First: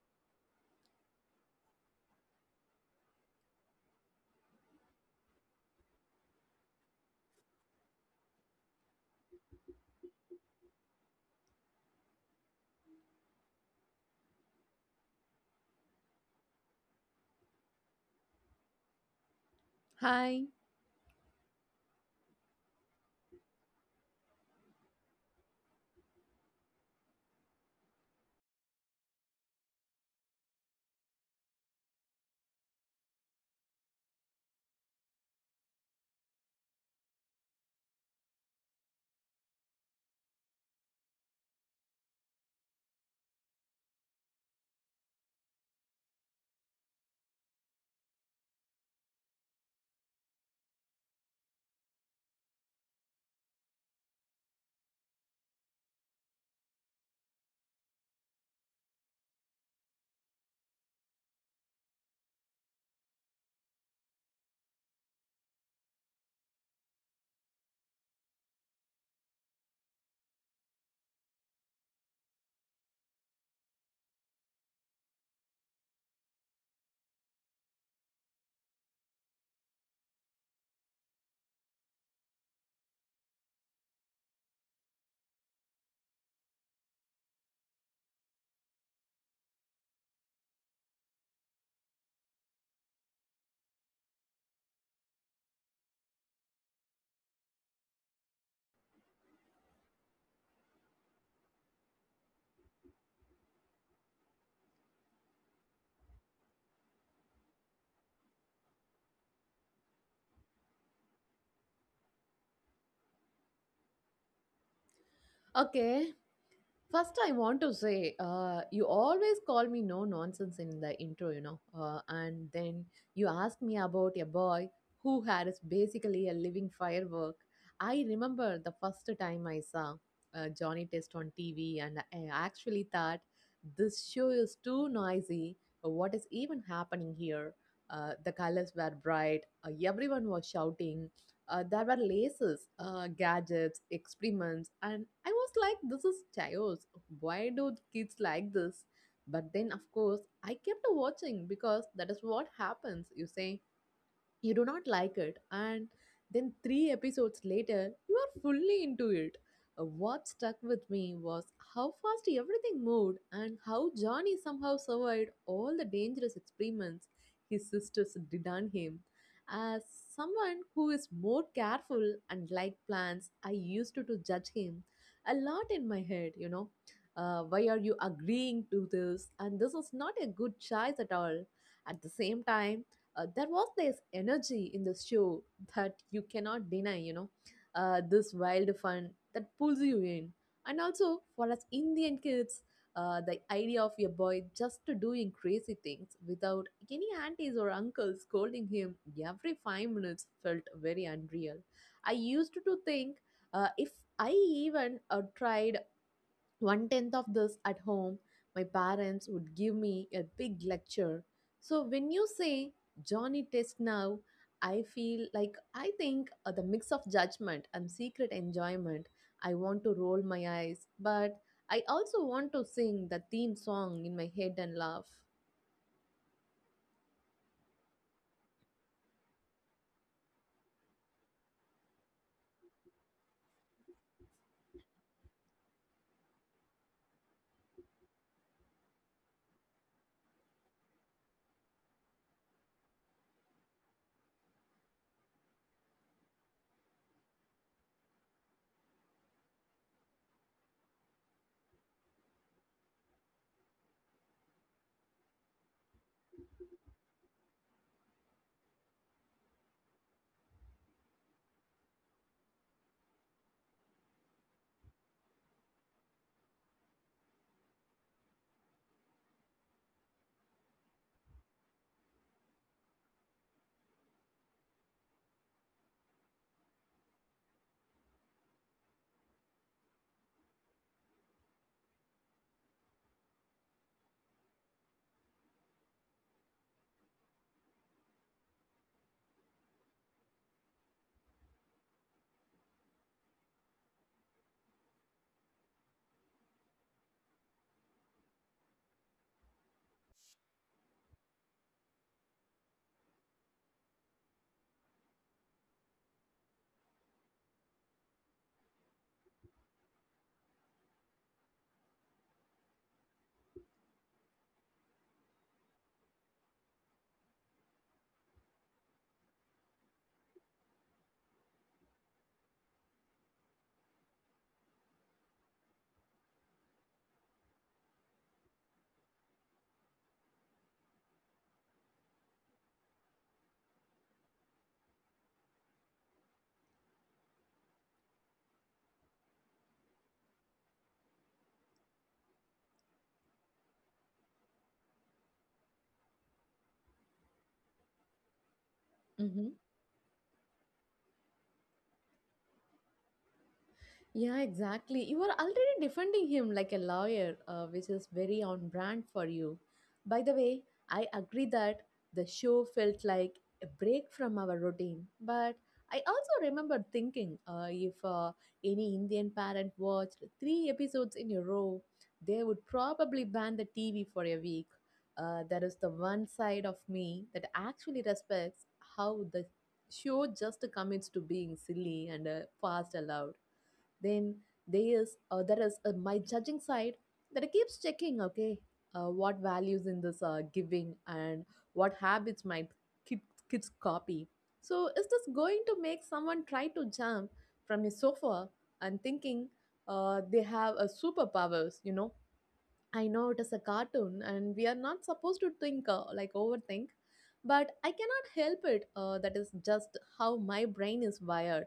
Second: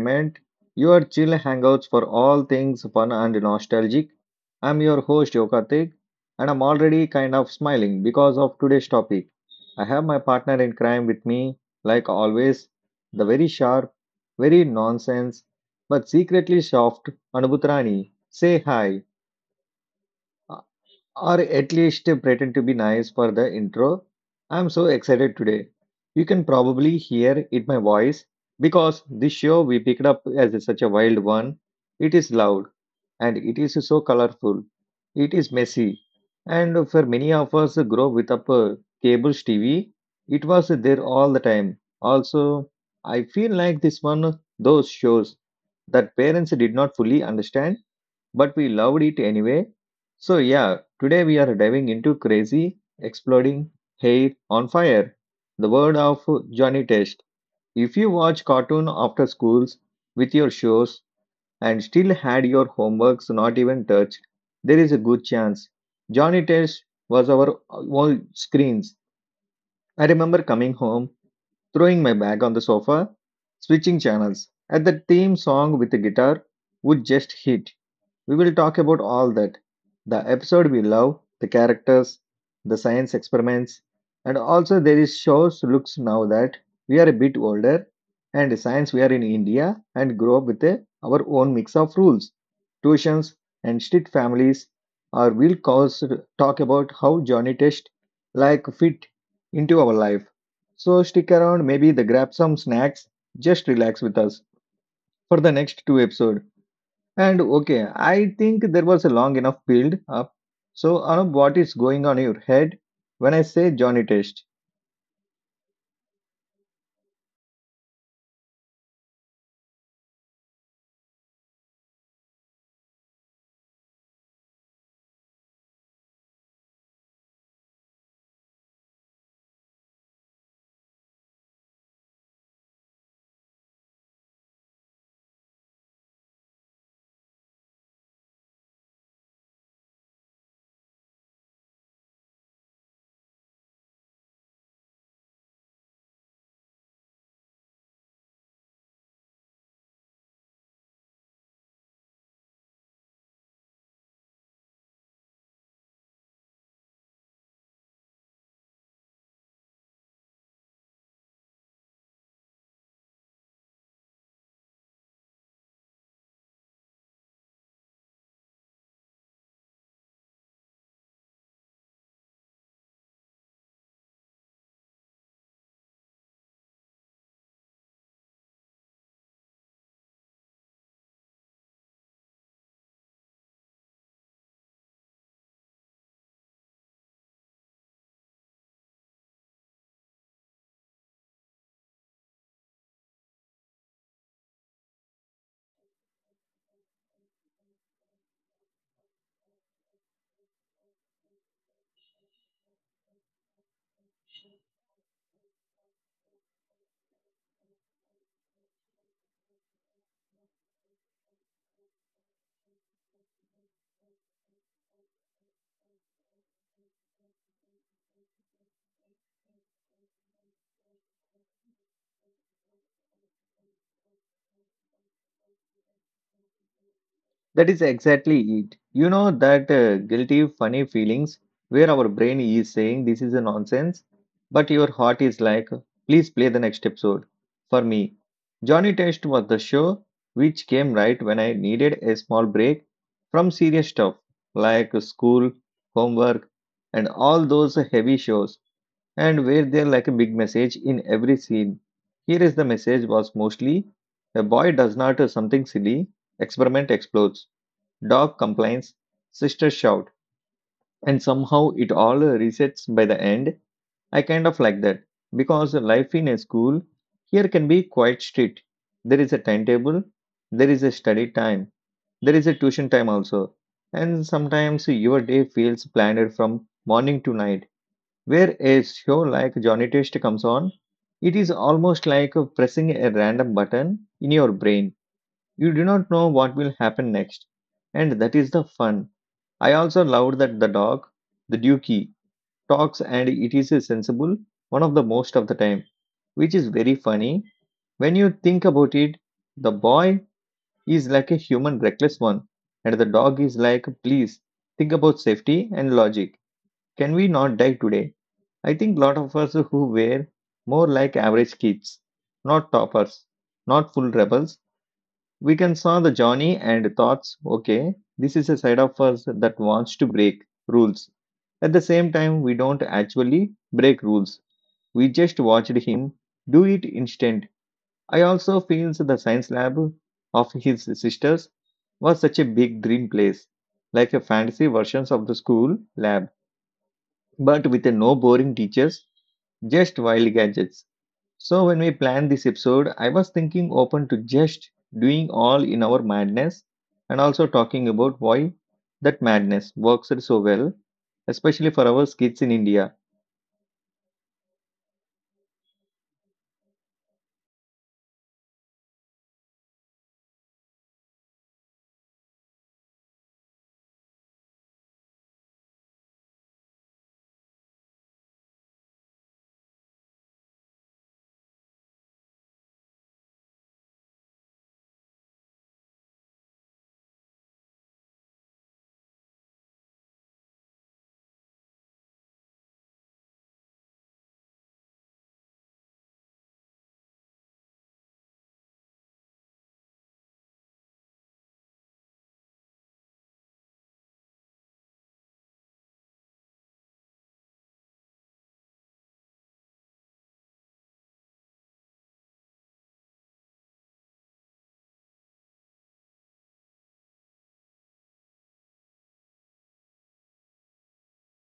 Entertainment, your chill hangouts for all things fun and nostalgic. I'm your host Yokatik and I'm already kind of smiling because of today's topic. I have my partner in crime with me, like always, the very sharp, very nonsense, but secretly soft Anubhutrani. Say hi Hi. or at least pretend to be nice for the intro. I'm so excited today. You can probably hear it my voice because this show we picked up as such a wild one. It is loud and it is so colorful. It is messy. And for many of us grow with up cables TV, it was there all the time. Also, I feel like this one those shows that parents did not fully understand but we loved it anyway. So, yeah, today we are diving into Crazy, Exploding, Hair on Fire, the word of Johnny Test. If you watch cartoon after schools with your shows and still had your homeworks not even touched, there is a good chance. Johnny Test was our all screens. I remember coming home throwing my bag on the sofa, switching channels, and the theme song with the guitar would just hit, we will talk about all that the episode we love, the characters, the science experiments, and also there is shows looks now that we are a bit older and science we are in India and grow up with a, our own mix of rules, tuitions, and strict families. Or we'll cause, talk about how Johnny Test like fit into our life. So stick around, maybe the grab some snacks, just relax with us for the next two episodes. And okay, I think there was a long enough build up. So, Anup, what is going on in your head when I say Johnny Test? Okay. First, I want to say, you always call me no nonsense in the intro, and then you ask me about a boy who had is basically a living firework. I remember the first time I saw Johnny Test on TV, and I actually thought this show is too noisy. What is even happening here? The colors were bright. Everyone was shouting. There were laces, gadgets, experiments, and I was like, this is chaos. Why do kids like this? But then, of course, I kept watching because that is what happens. You say, you do not like it, and then 3 episodes later you are fully into it. What stuck with me was how fast everything moved and how Johnny somehow survived all the dangerous experiments his sisters did on him. As someone who is more careful and like plants, I used to judge him a lot in my head, why are you agreeing to this, and this is not a good choice at all. At the same time, there was this energy in the show that you cannot deny, this wild fun that pulls you in. And also for us Indian kids, the idea of your boy just doing crazy things without any aunties or uncles scolding him every 5 minutes felt very unreal. I used to think, if I even tried one tenth of this at home, my parents would give me a big lecture. So when you say Johnny Test now, I feel like I think the mix of judgment and secret enjoyment. I want to roll my eyes, but I also want to sing the theme song in my head and laugh. That is exactly it. You know that guilty, funny feelings where our brain is saying this is a nonsense, but your heart is like, please play the next episode. For me, Johnny Test was the show which came right when I needed a small break from serious stuff like school, homework, and all those heavy shows, and were there like a big message in every scene. Here is the message was mostly a boy does not do something silly, experiment explodes, dog complains, sister shout, and somehow it all resets by the end. I kind of like that because life in a school here can be quite strict. There is a timetable, there is a study time, there is a tuition time also, and sometimes your day feels planned from morning to night where a show like Johnny Test comes on, it is almost like pressing a random button in your brain. You do not know what will happen next. And that is the fun. I also loved that the dog, the Dookie, talks and it is sensible one of the most of the time, which is very funny. When you think about it, the boy is like a human reckless one, and the dog is like, please think about safety and logic. Can we not die today? I think lot of us who were more like average kids, not toppers, not full rebels, we can saw the Johnny and thoughts, okay, this is a side of us that wants to break rules. At the same time, we don't actually break rules. We just watched him do it instant. I also feels the science lab of his sisters was such a big dream place, like a fantasy versions of the school lab, but with a no boring teachers just wild gadgets. So, when we planned this episode, I was thinking open to just doing all in our madness and also talking about why that Mm-hmm. madness works so well, especially for our kids in India. Yeah, exactly. You are already defending him like a lawyer, which is very on brand for you. By the way, I agree that the show felt like a break from our routine, but I also remember thinking if any Indian parent watched three episodes in a row, they would probably ban the TV for a week. That is the one side of me that actually respects how the show just commits to being silly and fast allowed. Then there is my judging side that keeps checking. Okay, what values in this giving, and what habits might kid, kids copy. So is this going to make someone try to jump from a sofa and thinking they have a superpowers? You know, I know it is a cartoon and we are not supposed to think like overthink, but I cannot help it. That is just how my brain is wired.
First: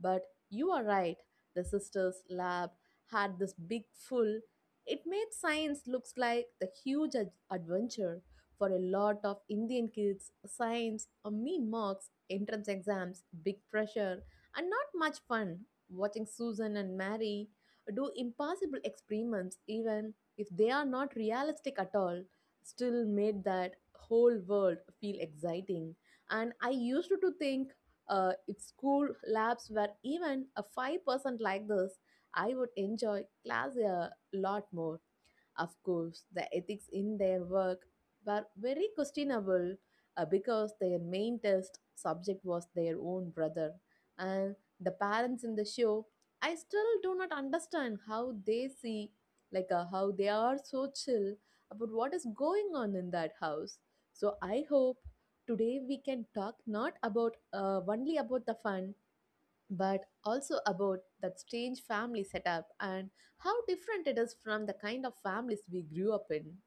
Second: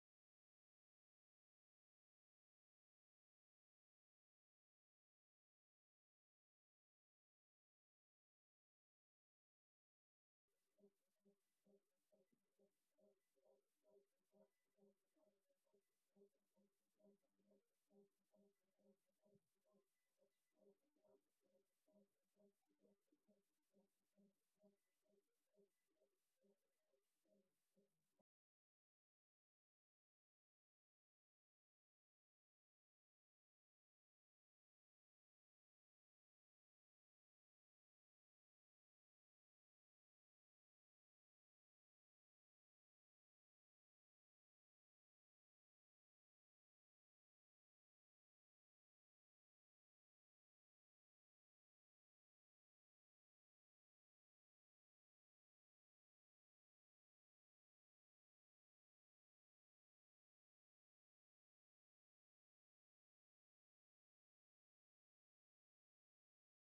But you are right. The sisters' lab had this big full. It made science looks like the huge adventure for a lot of Indian kids. Science, mean marks, entrance exams, big pressure, and not much fun. Watching Susan and Mary do impossible experiments, even if they are not realistic at all, still made that whole world feel exciting. And I used to think, if school labs were even a 5% like this, I would enjoy class a lot more. Of course, the ethics in their work were very questionable because their main test subject was their own brother. And the parents in the show, I still do not understand how they see, how they are so chill about what is going on in that house. So I hope today we can talk not about only about the fun, but also about that strange family setup and how different it is from the kind of families we grew up in.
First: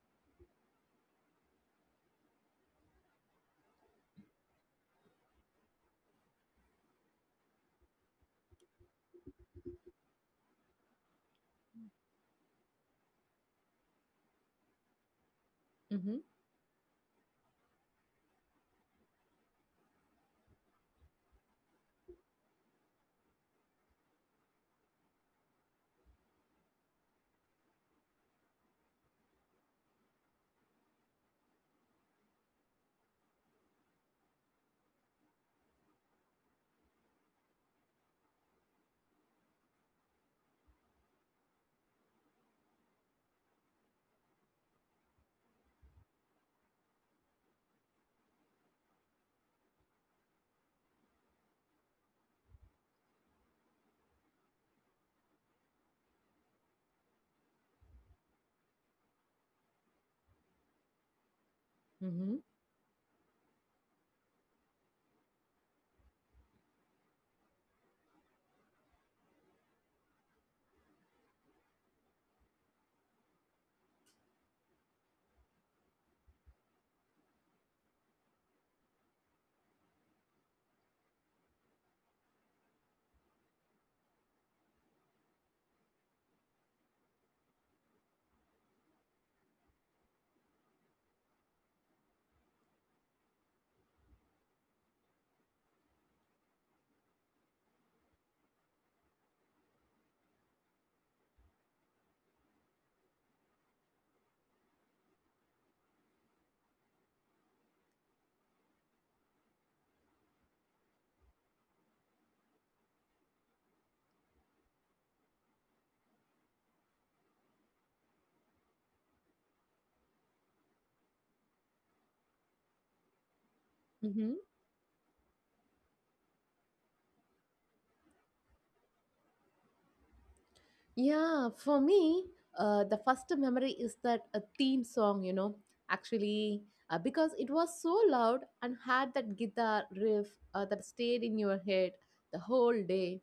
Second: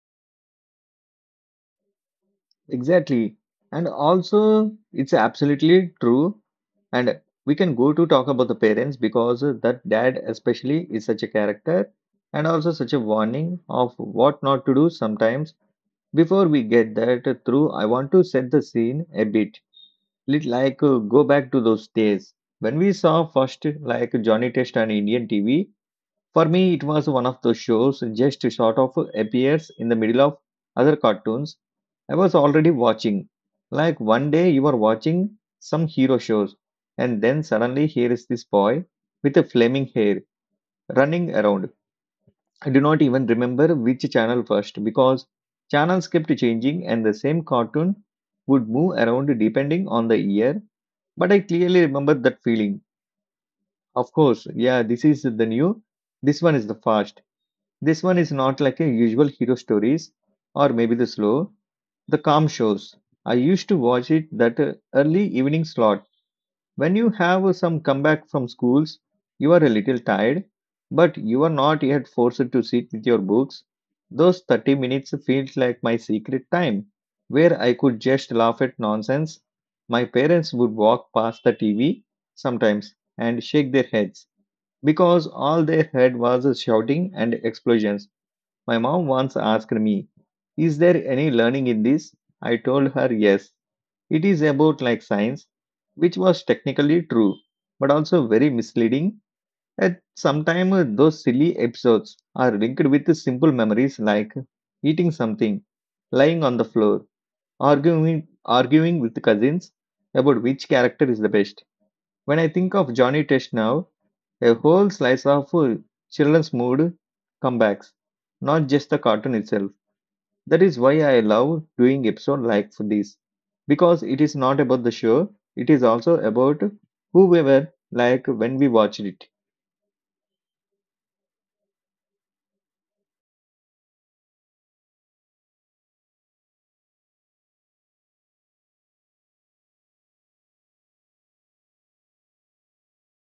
Exactly. And also, it's absolutely true. And we can go to talk about the parents because that dad, especially, is such a character and also such a warning of what not to do sometimes. Hmm. Before we get that through, I want to set the scene a bit. Lit like go back to those days when we saw first like Johnny Test on Indian TV. For me, it was one of those shows just sort of appears in the middle of other cartoons I was already watching. Like one day you are watching some hero shows, and then suddenly here is this boy with a flaming hair running around. I do not even remember which channel first because channels kept changing and the same cartoon would move around depending on the year. But I clearly remember that feeling. Of course, yeah, this is the new, this one is the fast, this one is not like a usual hero stories or maybe the slow, the Hmm. calm shows. I used to watch it that early evening slot when you have some comeback from schools, you are a little tired, but you are not yet forced to sit with your books. Those 30 minutes feels like my secret time, where I could just laugh at nonsense. My parents would walk past the TV sometimes and shake their heads because all they heard was shouting and explosions. My mom once asked me, is there any learning in this? I told her yes, it is about like science, which was technically true, but also very misleading. At sometimes those silly episodes are linked with the simple memories like eating something, lying on the floor, arguing with cousins about which character is the best. When I think of Johnny Test now, a whole slice of children's mood comebacks, not just the cartoon itself. That is why I love doing episode like this because it Hmm. is not about the show, it is also about who we were like when we watched it. Yeah, for me, the first memory is that a theme song, you know, actually, because it was so loud and had that guitar riff that stayed in your head the whole day.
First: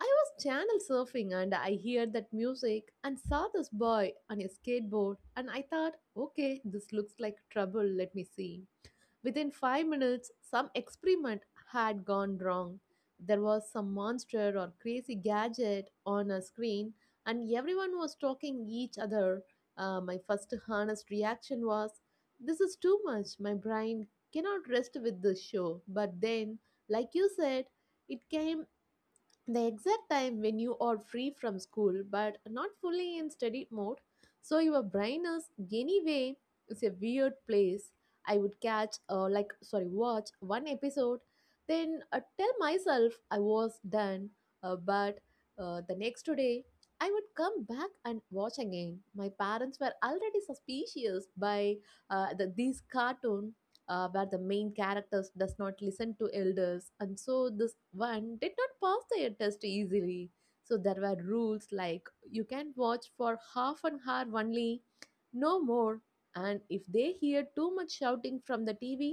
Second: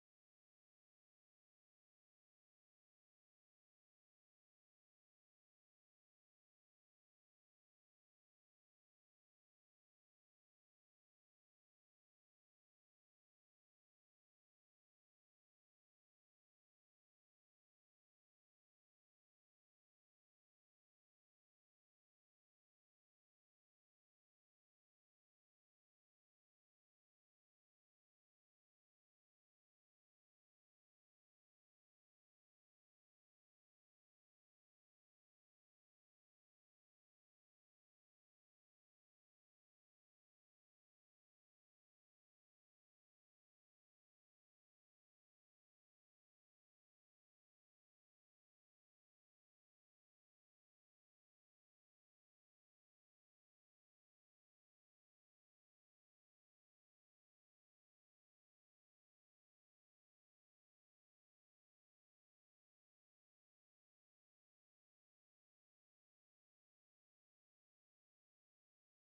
I was channel surfing and I heard that music and saw this boy on a skateboard, and I thought, okay, this looks like trouble, let me see. Within 5 minutes, some experiment had gone wrong. There was some monster or crazy gadget on a screen, and everyone was talking each other. My first honest reaction was, this is too much. My brain cannot rest with this show. But then, like you said, it came the exact time when you are free from school but not fully in study mode, so your brain is anyway, it's a weird place. I would catch like sorry watch one episode, then tell myself I was done. But The next day I would come back and watch again. My parents were already suspicious by these cartoon where the main characters does not listen to elders, and so this one did not pass the test easily. So there were rules like you can watch for half an hour only, no more, and if they hear too much shouting from the TV,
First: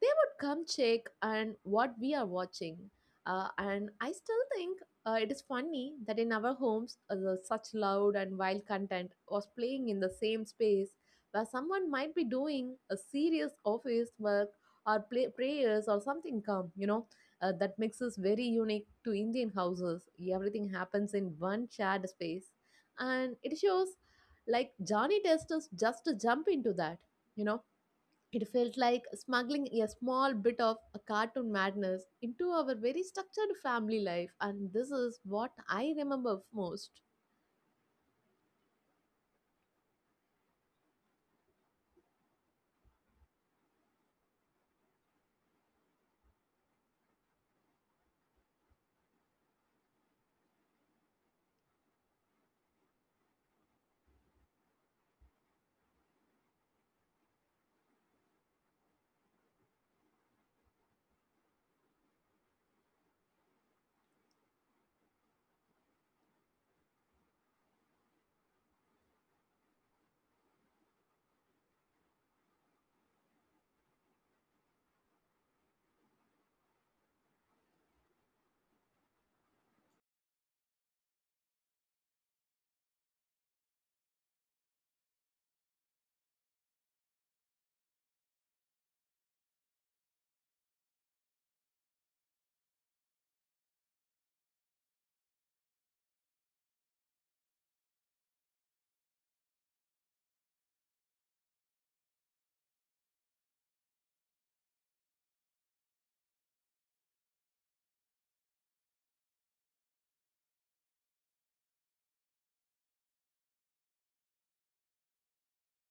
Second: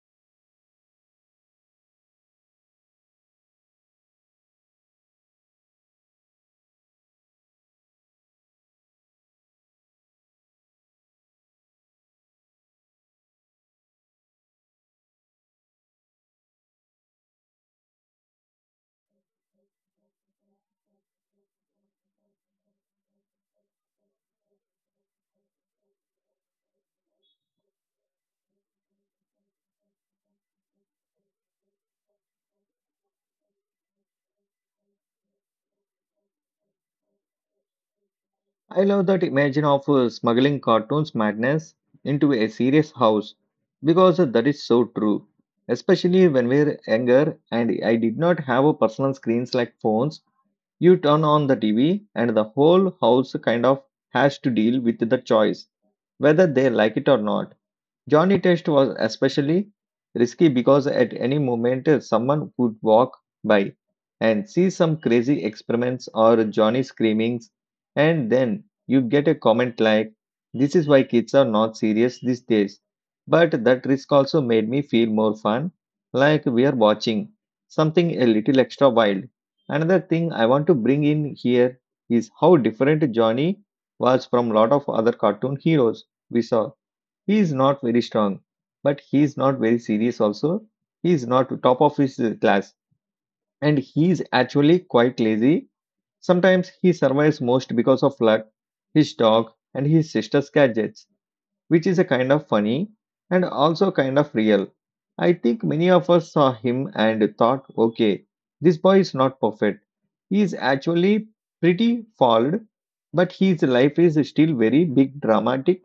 they would come check on what we are watching. And I still think it is funny that in our homes, the such loud and wild content was playing in the same space where someone might be doing a serious office work or play, prayers or something calm, you know. That makes us very unique to Indian houses. Everything happens in one shared space. And it shows like Johnny Test is just to jump into that, you know, it felt like smuggling a small bit of a cartoon madness into our very structured family life, and this is what I remember most. I love that image of smuggling cartoons madness into a serious house because that is so true. Especially when we were younger and I did not have a personal screens like phones, you turn on the TV and the whole house kind of has to deal with the choice whether they like it or not. Johnny Test was especially risky because at any moment someone could walk by and see some crazy experiments or Johnny screamings, and then you get a comment like, this is why kids are not serious these days. But that risk also made me feel more fun, like we are watching something a little extra wild. Another thing I want to bring in here is how different Johnny was from lot of other cartoon heroes we saw. He is not very strong, but he is not very serious also. He is not top of his class and he is actually quite lazy. Sometimes he survives most because of luck, his dog, and his sister's gadgets, which is a kind of funny and also kind of real. I think many of us saw him and thought, okay, this boy is not perfect. He is actually pretty flawed, but his life is still very big dramatic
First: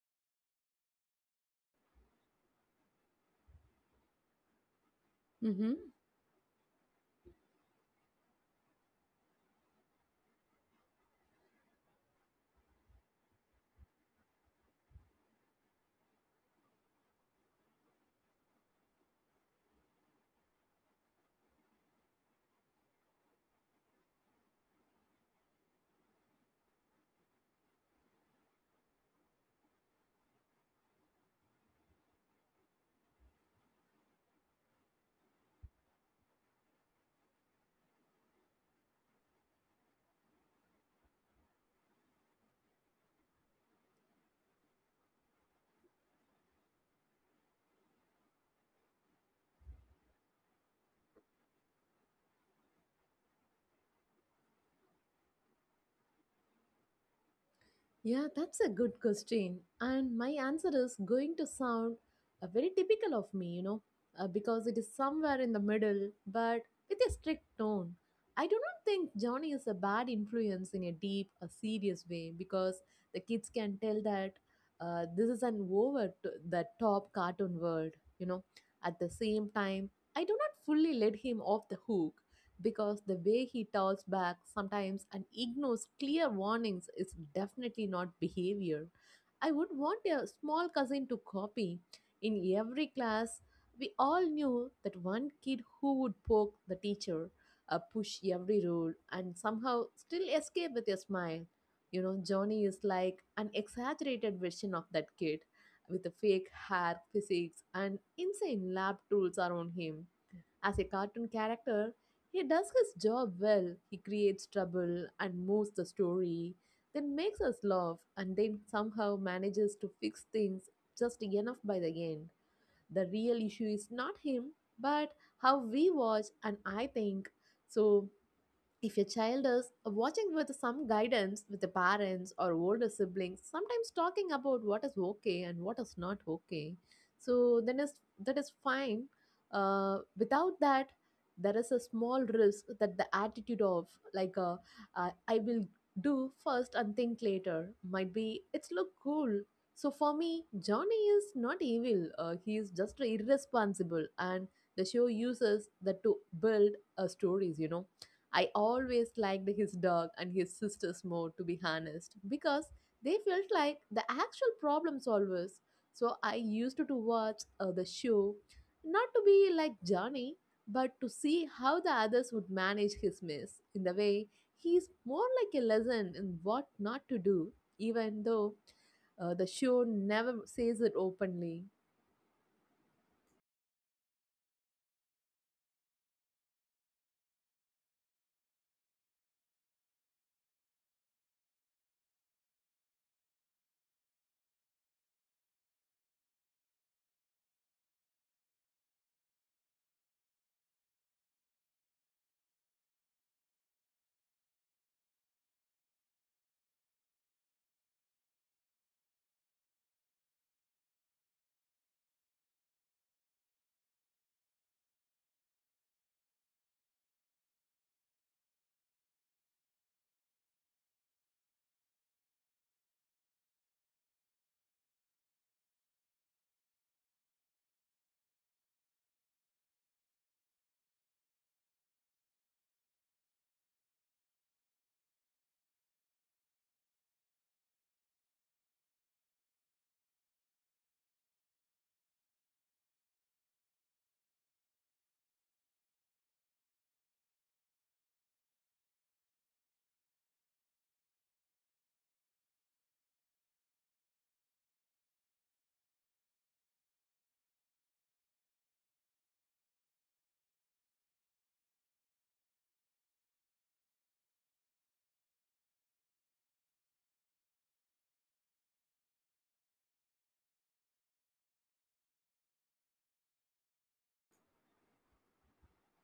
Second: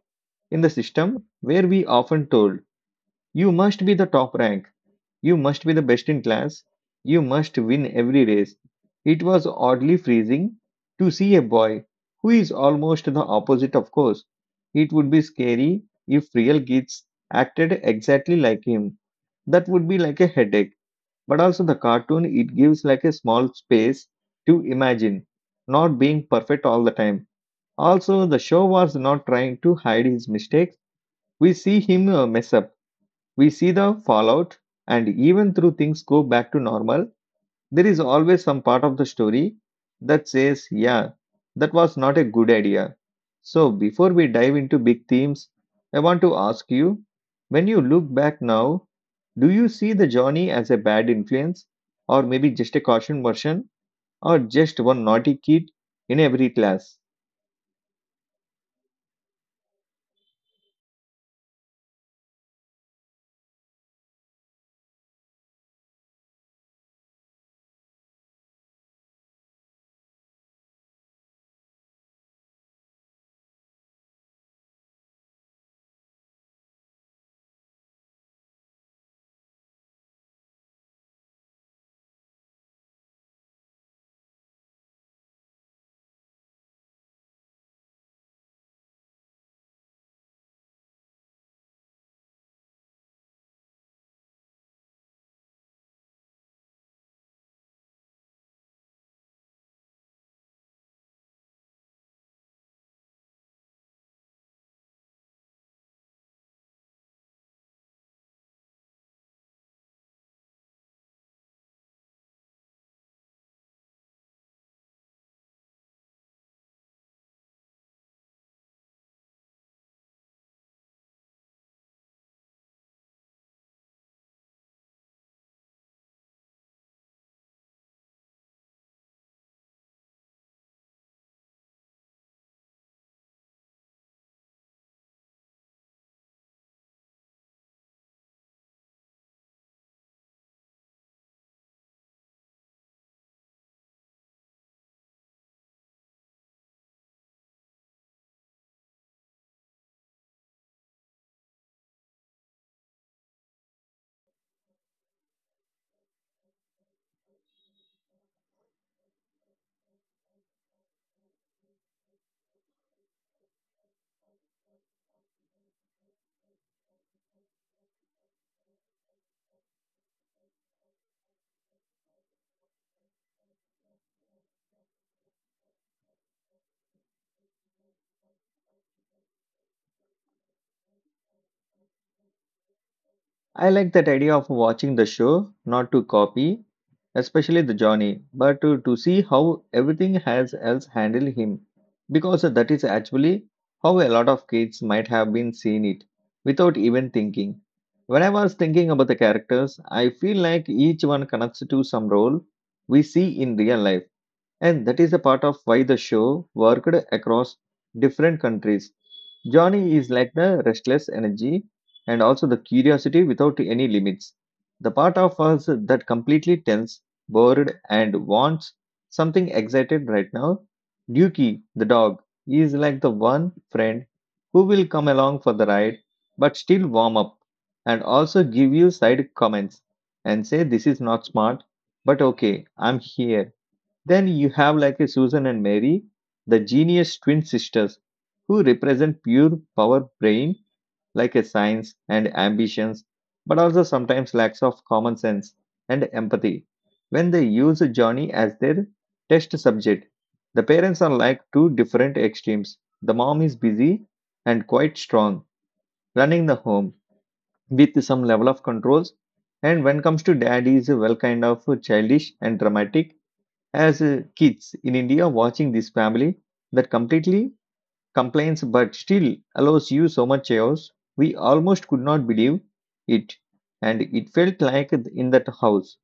in the system where we often told you must be the top rank. You must Mm-hmm. be the best in class. You must win every race. It was oddly freezing to see a boy who is almost the opposite, of course. It would be scary if real kids acted exactly like him. That would be like a headache. But also, the cartoon it gives like a small space to imagine, not being perfect all the time. Also, the show was not trying to hide his mistakes. We see him mess up, we see the fallout, and even through things go back to normal, there is always some part of the story that says, yeah, that was not a good idea. So, before we dive into big themes, I want to ask you when you look back now, do you see the Johnny as a bad influence, or maybe just a caution version, or just one naughty kid in every class? Yeah, that's a good question. And my answer is going to sound very typical of me, you know, because it is somewhere in the middle, but with a strict tone. I do not think Johnny is a bad influence in a deep, a serious way because the kids can tell that this is an over the top cartoon world, you know. At the same time, I do not fully let him off the hook because the way he talks back sometimes and ignores clear warnings is definitely not behavior. I would want a small cousin to copy. In every class, we all knew that one kid who would poke the teacher, push every rule, and somehow still escape with a smile. You know, Johnny is like an exaggerated version of that kid with the fake hair, physiques, and insane lab tools around him. As a cartoon character, he does his job well. He creates trouble and moves the story, then makes us laugh, and then somehow manages to fix things just enough by the end. The real issue is not him, but how we watch, and I think so. If your child is watching with some guidance with the parents or older siblings, sometimes talking about what is okay and what is not okay, so then is that is fine. Without that, there is a small risk that the attitude of like uh, I will do first and think later might be it's look cool. So for me, Johnny is not evil. He is just irresponsible, and the show uses that to build stories. You know, I always liked his dog and his sisters more, to be honest, because they felt like the actual problem solvers. So I used to watch the show, not to be like Johnny, but to see how the others would manage his mess. In the way, he's more like a lesson in what not to do, even though the show never says it openly. I like that idea of watching the show, not to copy, especially the Johnny, but to see how everything has else handled him. Because that is actually how a lot of kids might have been seeing it without even thinking. When I was thinking about the characters, I feel like each one connects to some role we see in real life and that is a part of why the show worked across different countries. Johnny is like the restless energy and also the curiosity without any limits. The part of us that completely tense, bored, and wants something excited right now. Dookie, the dog, is like the one friend who will come along for the ride but still warm up and also give you side comments and say, "This is not smart, but okay, I'm here." Then you have like a Susan and Mary, the genius twin sisters who represent pure power brain like a science and ambitions, but also sometimes lacks of common sense and empathy when they use Johnny as their test subject. The parents are like two different extremes. The mom is busy and quite strong, running the home with some level of controls. And when comes to dad, he is well kind of childish and dramatic as kids in India watching this family that completely complains but still allows you so much chaos. We almost could not believe it, and it felt like in that house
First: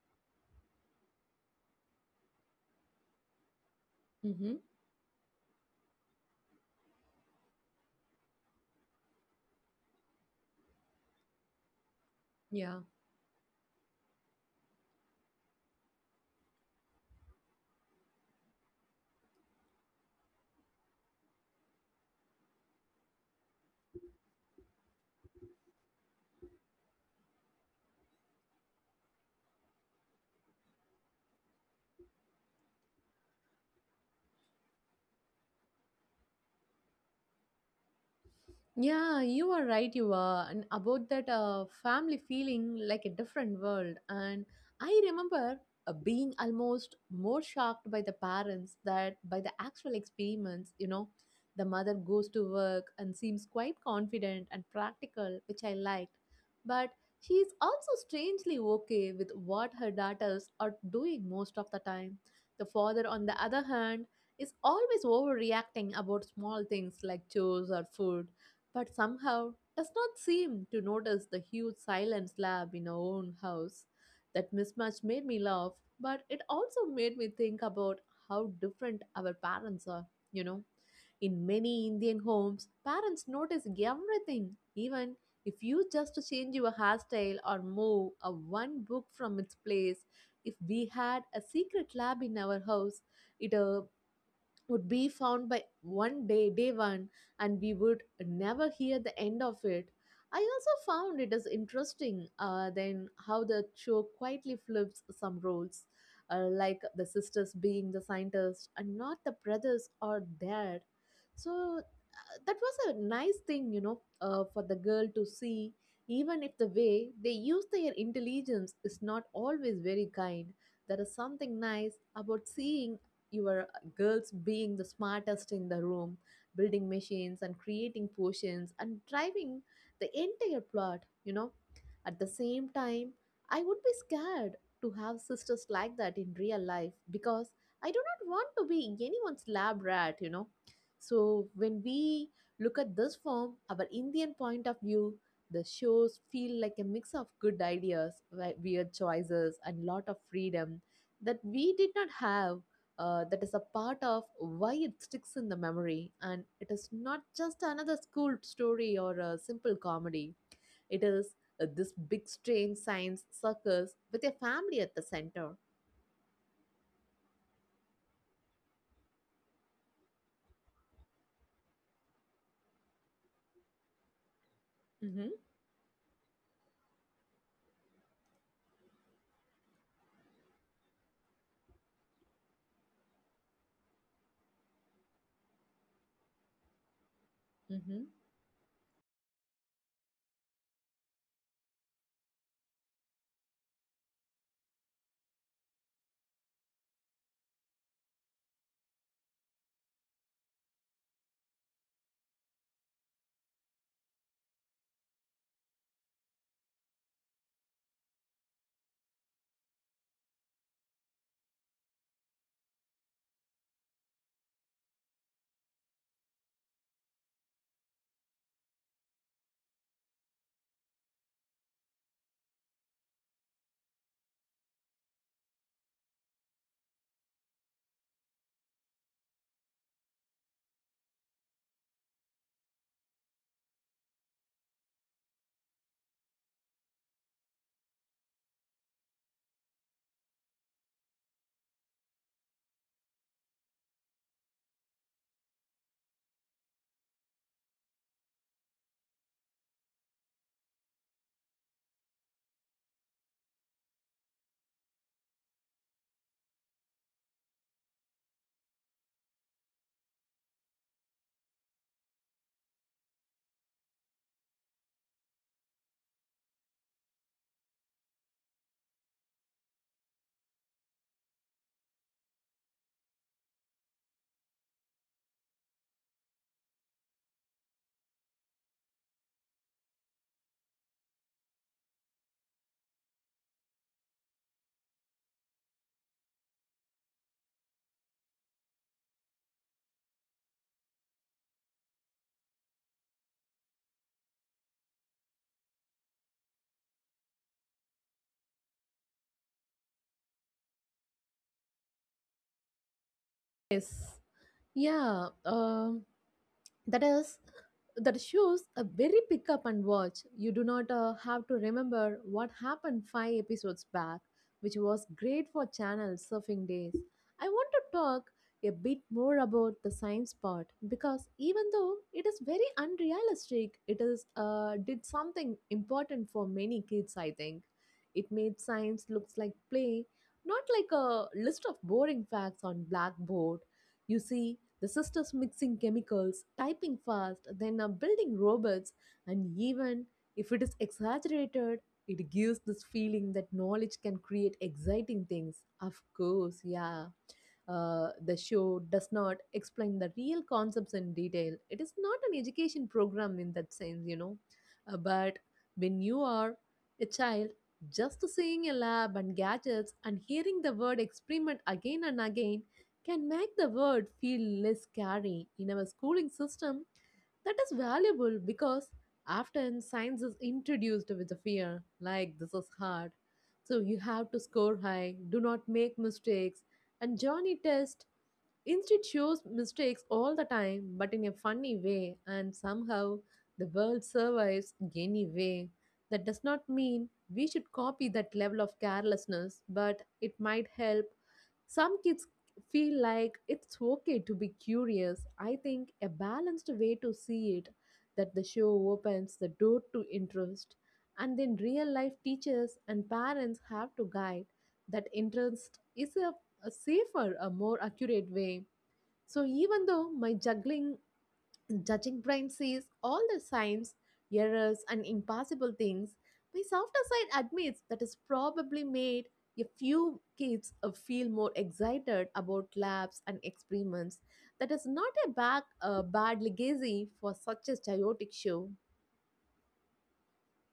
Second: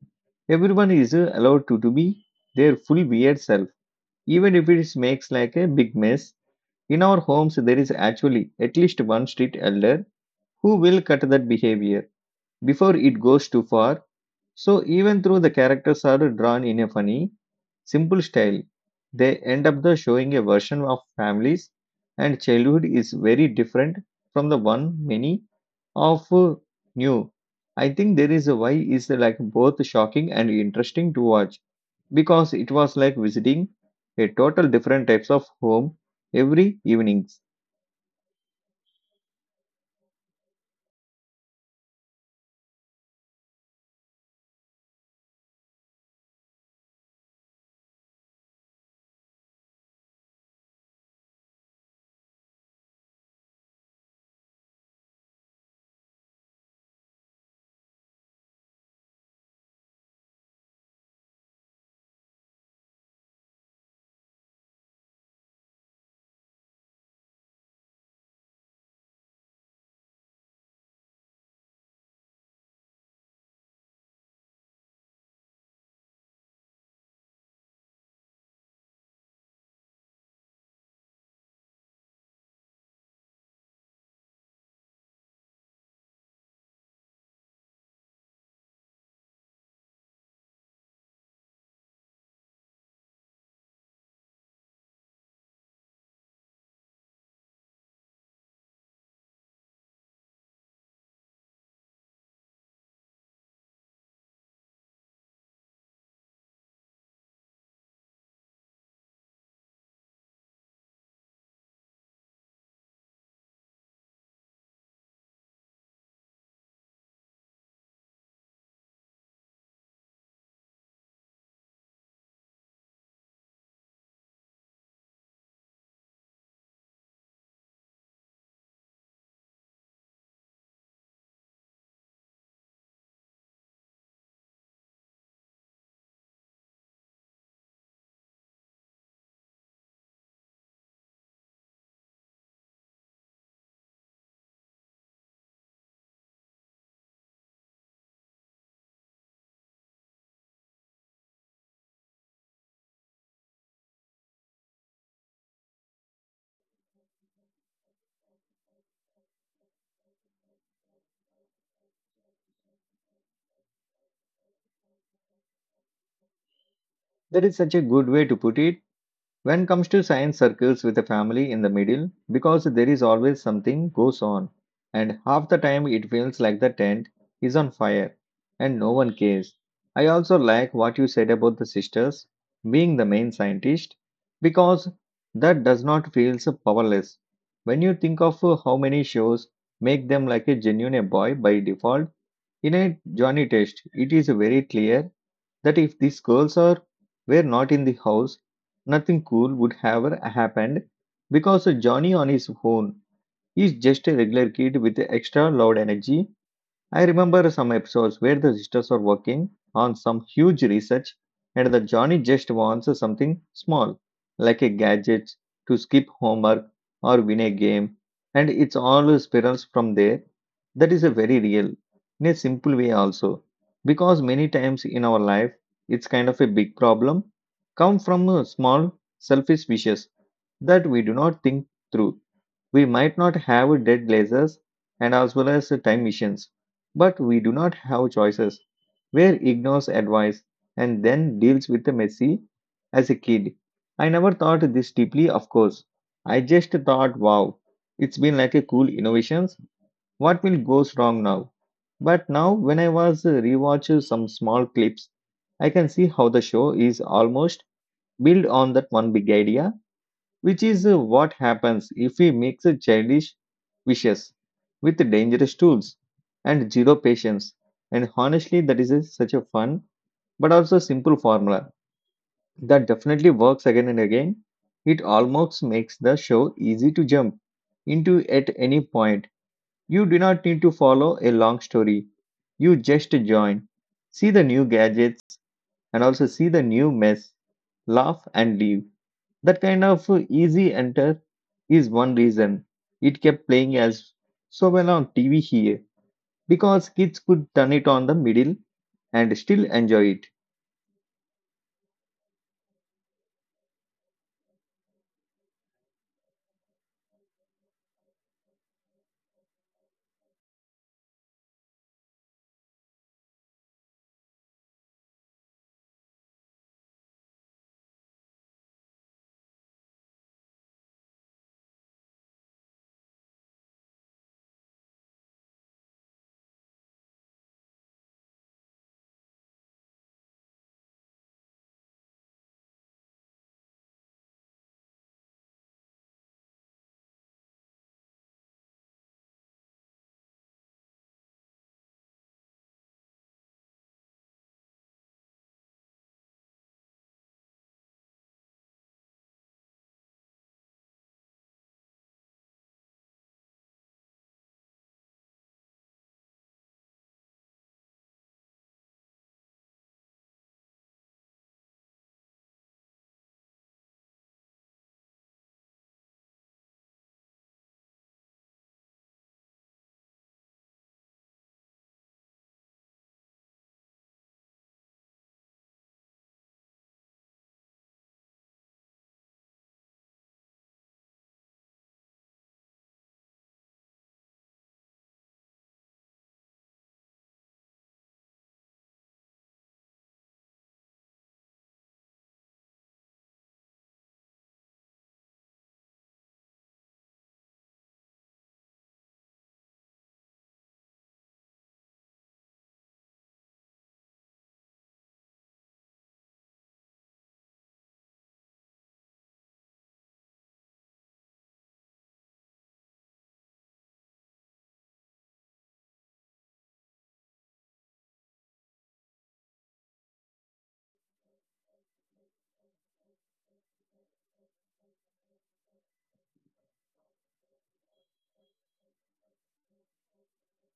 everyone is allowed to be their full weird self, Hmm. even if it makes like a big mess. In our homes, there is actually at least one street elder who will cut that behavior Yeah. before it goes too far. So even though the characters are drawn in a funny, simple style, they end up the showing a version of families and childhood is very different from the one many of new. I think there is a why is like both shocking and interesting to watch because it was like visiting a total different types of home every evenings. Yeah, you are right. You are and about that family feeling like a different world. And I remember being almost more shocked by the parents that by the actual experiments. You know, the mother goes to work and seems quite confident and practical, which I liked. But she is also strangely okay with what her daughters are doing most of the time. The father, on the other hand, is always overreacting about small things like chores or food, but somehow does not seem to notice the huge silent slab in our own house. That mismatch made me laugh, but it also made me think about how different our parents are, you know. In many Indian homes, parents notice everything, even if you just change your hairstyle or move a one book from its place. If we had a secret lab in our house, it would be found by one day day one, and we would never hear the end of it. I also found it is interesting, then how the show quietly flips some roles, like the sisters being the scientists and not the brothers or dad. So that was a nice thing, you know, for the girl to see. Even if the way they use their intelligence is not always very kind, there is something nice about seeing your girls being the smartest in the room, building machines and creating potions and driving the entire plot, you know. At the same time, I would be scared to have sisters like that in real life, because I do not want to be anyone's lab rat, you know. So when we look at this from our Indian point of view, the shows feel like a mix of good ideas, weird choices, and lot of freedom that we did not have. That is a part of why it sticks in the memory, and it is not just another school story or a simple comedy. It is, this big strange science circus with a family at the center. That is such a good way to put it. When comes to science circles with a family in the middle, because there is always something goes on and Mm-hmm, half the time it feels like the tent is on fire and no one cares. I also like what you said about the sisters being the main scientist because that does not feel so powerless. When you mm-hmm. think of how many shows make them like a genuine boy by default, in a Johnny test it is very clear that if these girls are were not in the house, nothing cool would have happened, because Johnny on his own is just a regular kid with extra loud energy. I remember some episodes where the sisters are working on some huge research and the Johnny just wants something small, like a gadget to skip homework or win a game, and it's all spirals from there. That is a very real, in a simple way also, because many times in our life it's kind of a big problem, come from small selfish wishes that we do not think through. We might not have dead lasers and as well as time machines, but we do not have choices. Where ignores advice and then deals with the messy as a kid. I never thought this deeply, of course. I just thought, wow, it's been like a cool innovations. What will go wrong now? But now, when I was rewatch some small clips, I can see how the show is almost built on that one big idea, which is what happens if we mix childish wishes with dangerous tools and zero patience. And honestly, that is such a fun but also simple formula that definitely works again and again. It almost makes the show easy to jump into at any point. You do not need to follow a long story. You just join, see the new gadgets, and also see the new mess, laugh and leave. That kind of easy enter is one reason it kept playing as so well on TV here, because kids could turn it on the middle and still enjoy it. Yes, yeah, that is, that shows a very pick up and watch. You do not have to remember what happened 5 episodes back, which was great for channel surfing days. I want to talk a bit more about the science part, because even though it is very unrealistic, it is did something important for many kids, I think. It made science looks like play, not like a list of boring facts on blackboard. You see, the sisters mixing chemicals, typing fast, then are building robots, and even if it is exaggerated, it gives this feeling that knowledge can create exciting things. Of course, yeah. The show does not explain the real concepts in detail. It is not an education program in that sense, you know. But when you are a child, just seeing a lab and gadgets and hearing the word experiment again and again can make the world feel less scary. In our schooling system, that is valuable because often science is introduced with a fear, like this is hard, so you have to score high, do not make mistakes. And Johnny Test, instead, shows mistakes all the time, but in a funny way, and somehow the world survives anyway. That does not mean we should copy that level of carelessness, but it might help some kids feel like it's okay to be curious. I think a balanced way to see it, that the show opens the door to interest, and then real life teachers and parents have to guide that interest, is a safer, a more accurate way. So even though my juggling judging brain sees all the signs, errors and impossible things, my softer side admits that it's probably made a few kids feel more excited about labs and experiments. That is not a bad, bad legacy for such a chaotic show.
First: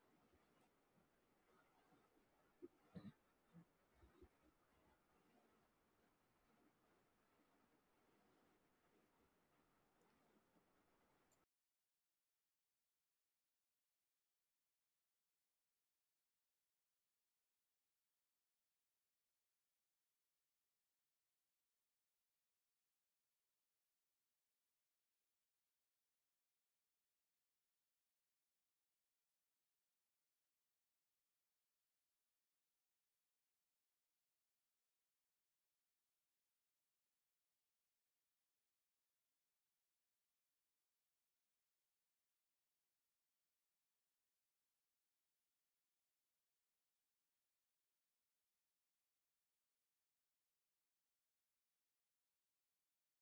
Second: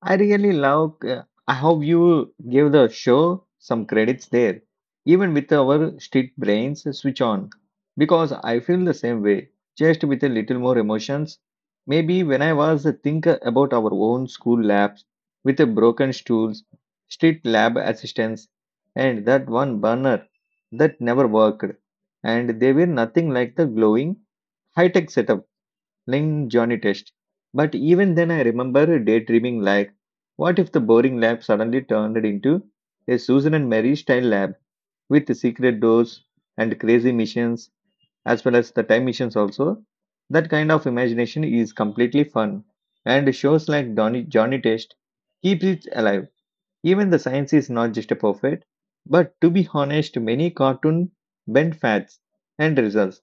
I really love how you give the show some credits there, even with our street brains switch on, because I feel the same way, just with a little more emotions. Maybe when I was a think about our own school labs with the broken stools, street lab assistants, and that one burner that never worked, and they were nothing like the glowing high tech setups. Ling Johnny Test. But even then, I remember daydreaming like, what if the boring lab suddenly turned into a Susan and Mary style lab with secret doors and crazy missions, as well as the time missions also? That kind of imagination is completely fun, and shows like Donny, Johnny Test keeps it alive. Even the science is not just a perfect, but to be honest, many cartoon bend fads and results,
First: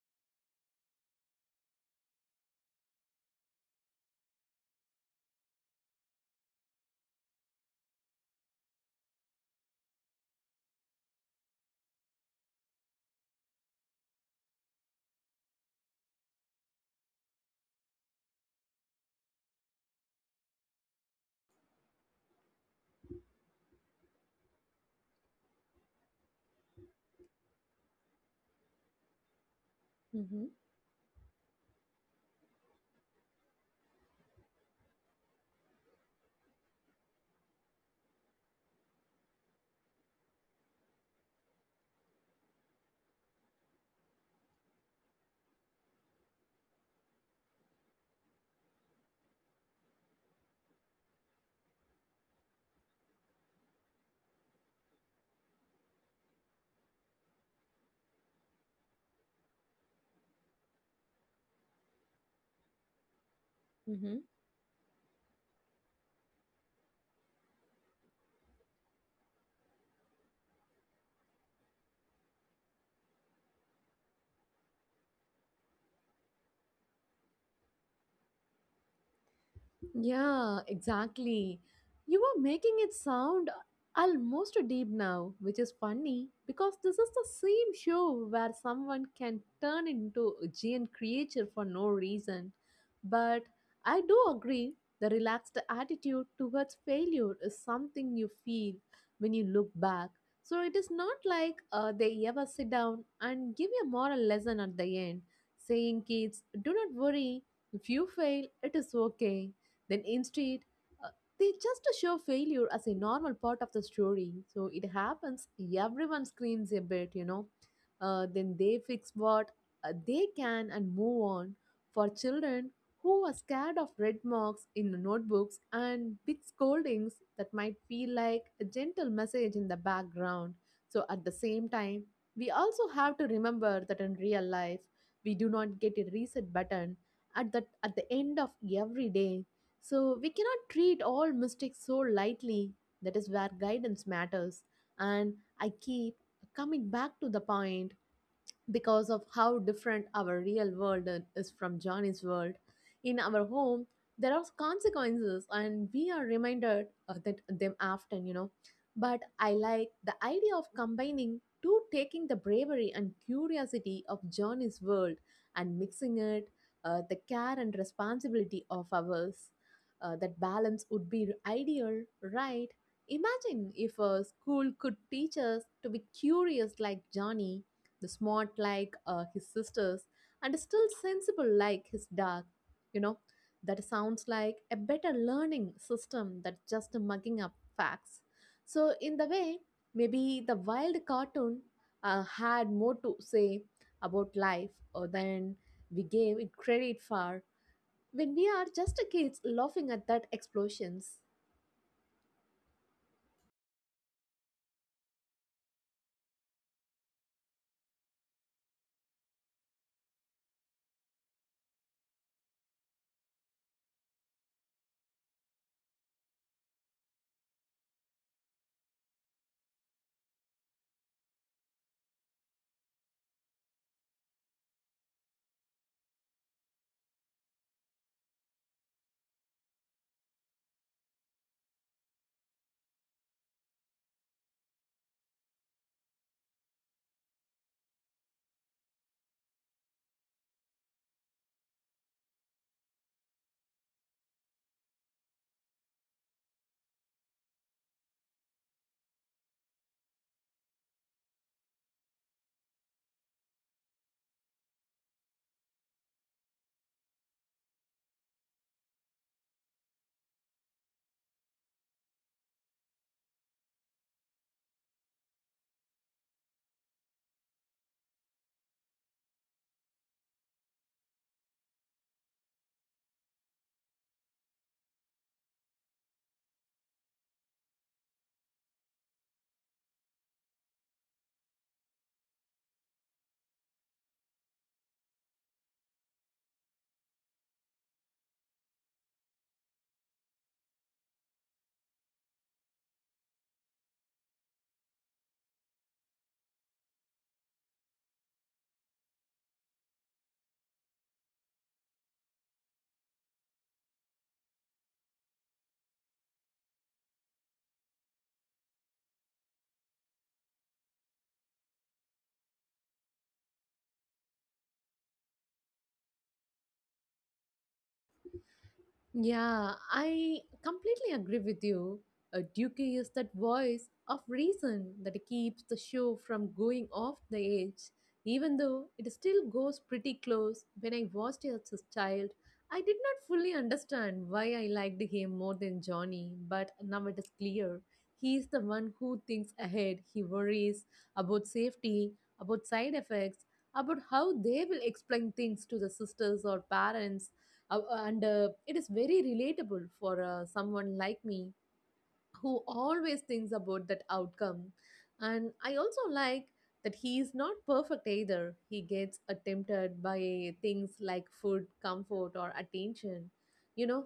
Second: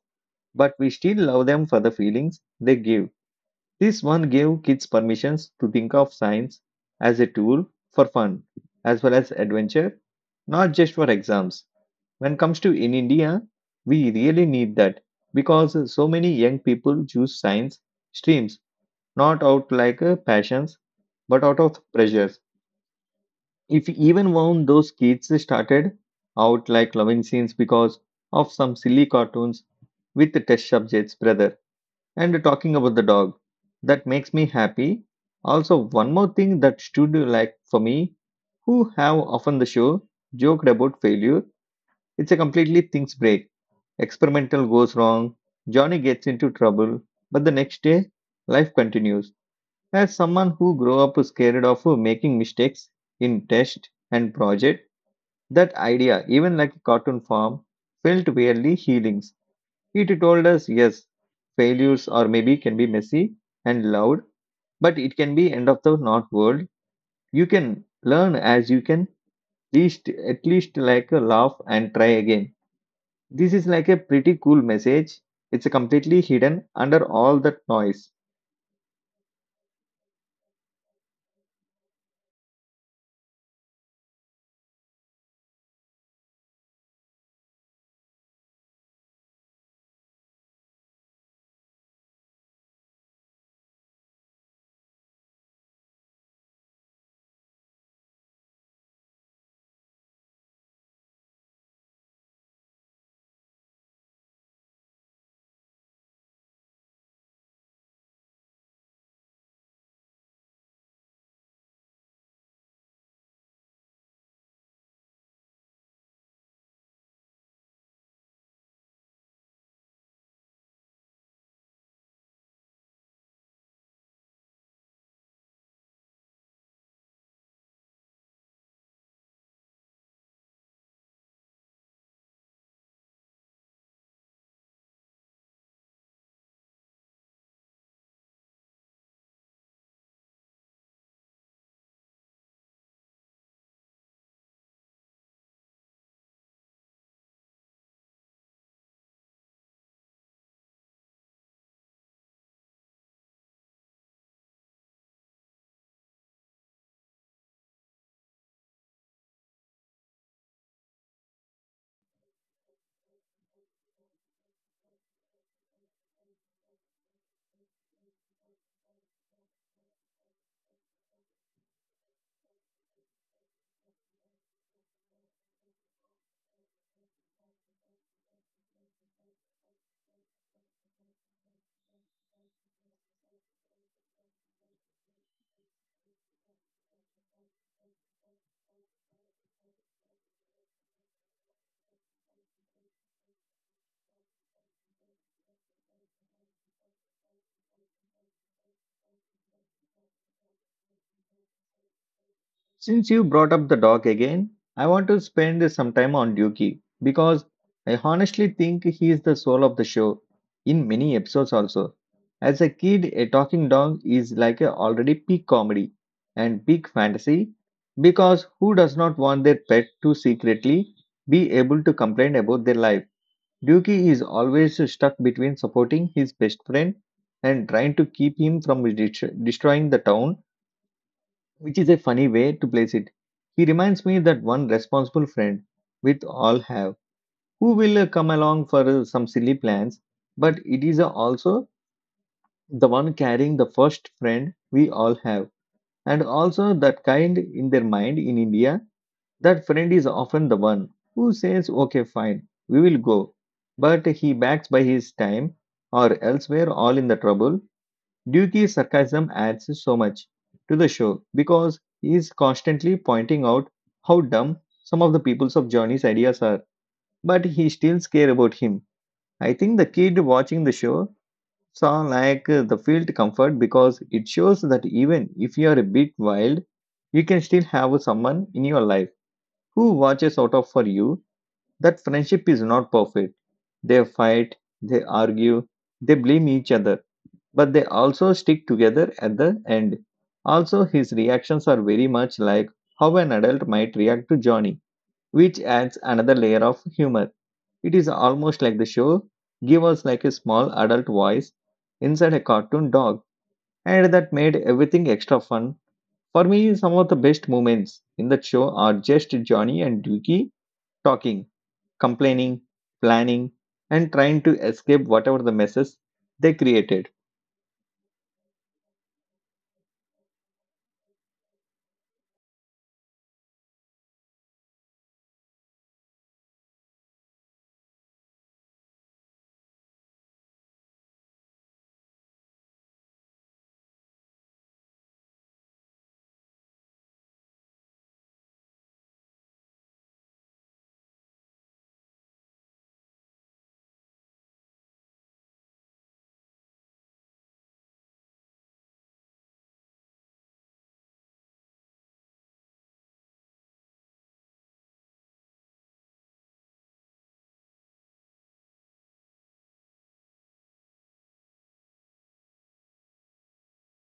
but we still love them for the feelings they give. This one gave kids permissions to think of science as a tool for fun as well as adventure, not just for exams. When it comes to in India, we really need that because so many young people choose science streams not out like passions but out of pressures. If even one those kids started out like loving scenes because of some silly cartoons with the Mhm. test subjects, brother, and talking about the dog, that makes me happy. Also, one more thing that stood like for me, who have often the show joked about failure. It's a completely things break. Experimental goes wrong, Johnny gets into trouble, but the next day life continues. As someone who grew up scared of making mistakes in test and project, that idea, even like a cartoon form, felt weirdly healing. It told us, yes, failures or maybe can be messy and loud, Mhm. but it can be end of the not world. You can learn as you can least at least like a laugh and try again. This is like a pretty cool message. It's completely hidden under all that noise. Yeah, exactly. You are making it sound almost deep now, which is funny because this is the same show where someone can turn into a giant creature for no reason. But I do agree, the relaxed attitude towards failure is something you feel when you look back. So it is not like they ever sit down and give you a moral lesson at the end, saying, "Kids, do not worry, if you fail, it is okay." Then instead, uh, they just show failure as a normal part of the story. So it happens, everyone screams a bit, you know. Then they fix what they can and move on. For children who are scared of red marks in notebooks and big scoldings, that might feel like a gentle message in the background. So at the same time, we also have to remember that in real life, we do not get a reset button at the end of every day, so we cannot treat all mistakes so lightly. That is where guidance matters. And I keep coming back to the point because of how different our real world is from Johnny's world. In our home, there are consequences, and we are reminded of that them often, you know. But I like the idea of combining two, taking the bravery and curiosity of Johnny's world and mixing it, the care and responsibility of ours. That balance would be ideal, right? Imagine if a school could teach us to be curious like Johnny, the smart like his sisters, and still sensible like his dog, you know. That sounds like a better learning system than just mugging up facts. So in the way, maybe the wild cartoon had more to say about life than we gave it credit for when we are just kids laughing at that explosions. Since you brought up the dog again, I want to spend some time on Dookie because I honestly think he is the soul of the show in many episodes also. As a kid, a talking dog is like a already peak comedy and peak fantasy, because who does not want their pet to secretly be able to complain about their life? Dookie is always stuck between supporting his best friend and trying to keep him from destroying the town, which is a funny way to place it. He reminds me that one responsible friend with all have who will come along for some silly plans, but it is also the one carrying the first friend we all have, and also that kind in their mind in India. That friend is often the one who says, "Okay, fine, we will go," but he backs by his time or elsewhere, all in the trouble. Dewey's sarcasm adds so much to the show because he is constantly pointing out how dumb some of the peoples of Johnny's ideas are, but he still cares about him. I think the kid watching the show saw like the field comfort, because it shows that even if you are a bit wild, you can still have someone in your life who watches out of for you. That friendship is not perfect. They fight, they argue, they blame each other, but they also stick together at the end. Also, his reactions are very much like how an adult might react to Johnny, which adds another layer of humor. It is almost like the show gave us like a small adult voice inside a cartoon dog, and that made everything extra fun. For me, some of the best moments in that show are just Johnny and Dookie talking, complaining, planning, and trying to escape whatever the messes they created. Yeah, I completely agree with you. Duke is that voice of reason that keeps the show from going off the edge, even though it still goes pretty close. When I watched it as a child, I did not fully understand why I liked him more than Johnny, but now it is clear. He is the one who thinks ahead. He worries about safety, about side effects, about how they will explain things to the sisters or parents, uh, and it is very relatable for someone like me who always thinks about that outcome. And I also like that he is not perfect either. He gets tempted by things like food, comfort, or attention, you know,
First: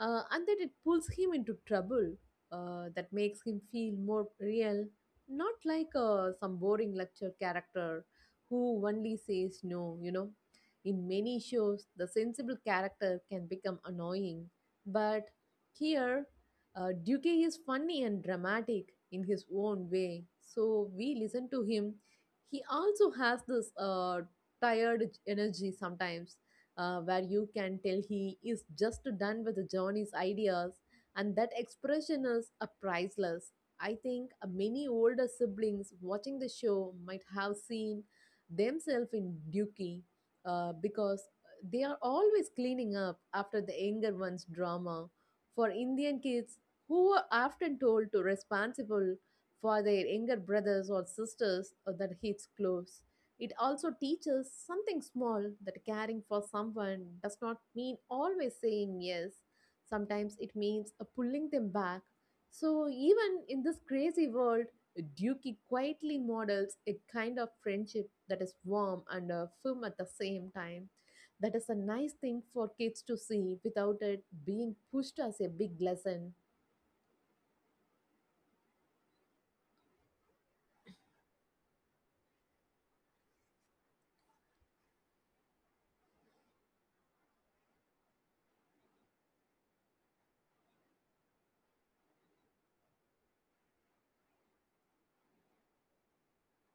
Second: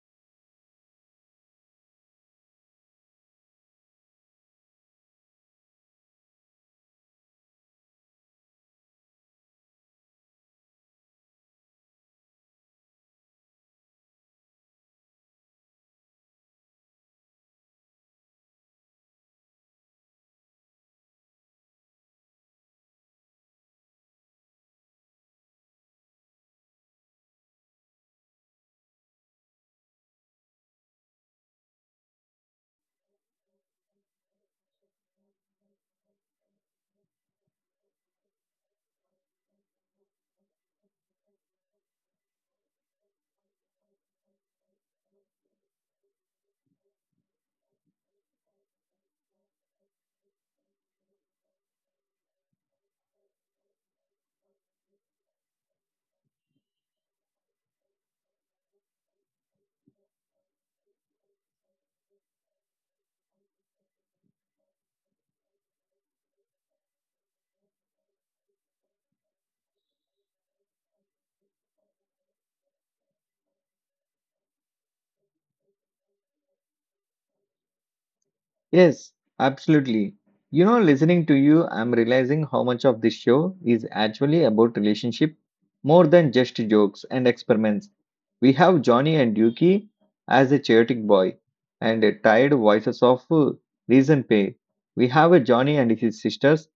and that it pulls him into trouble. That makes him feel more real, not like some boring lecture character who only says no, you know. In many shows, the sensible character can become annoying, but here Duque is funny and dramatic in his own way, so we listen to him. He also has this tired energy sometimes, where you can tell he is just done with Johnny's ideas, and that expression is priceless. I think many older siblings watching the show might have seen themselves in Duke because they are always cleaning up after the younger one's drama. For Indian kids, who were often told to responsible for their younger brothers or sisters, or that hits close. It also teaches something small, that caring for someone does not mean always saying yes. Sometimes it means pulling them back. So even in this crazy world, Duki quietly models a kind of friendship that is warm and firm at the same time. That is a nice thing for kids to see without it being pushed as a big lesson. Yes, absolutely. You know, listening to you, I'm realizing how much of this show is actually about relationship more than just jokes and experiments. We have Johnny and Yuki as a chaotic boy and a tired voices of reason pay. We have a Johnny and his sisters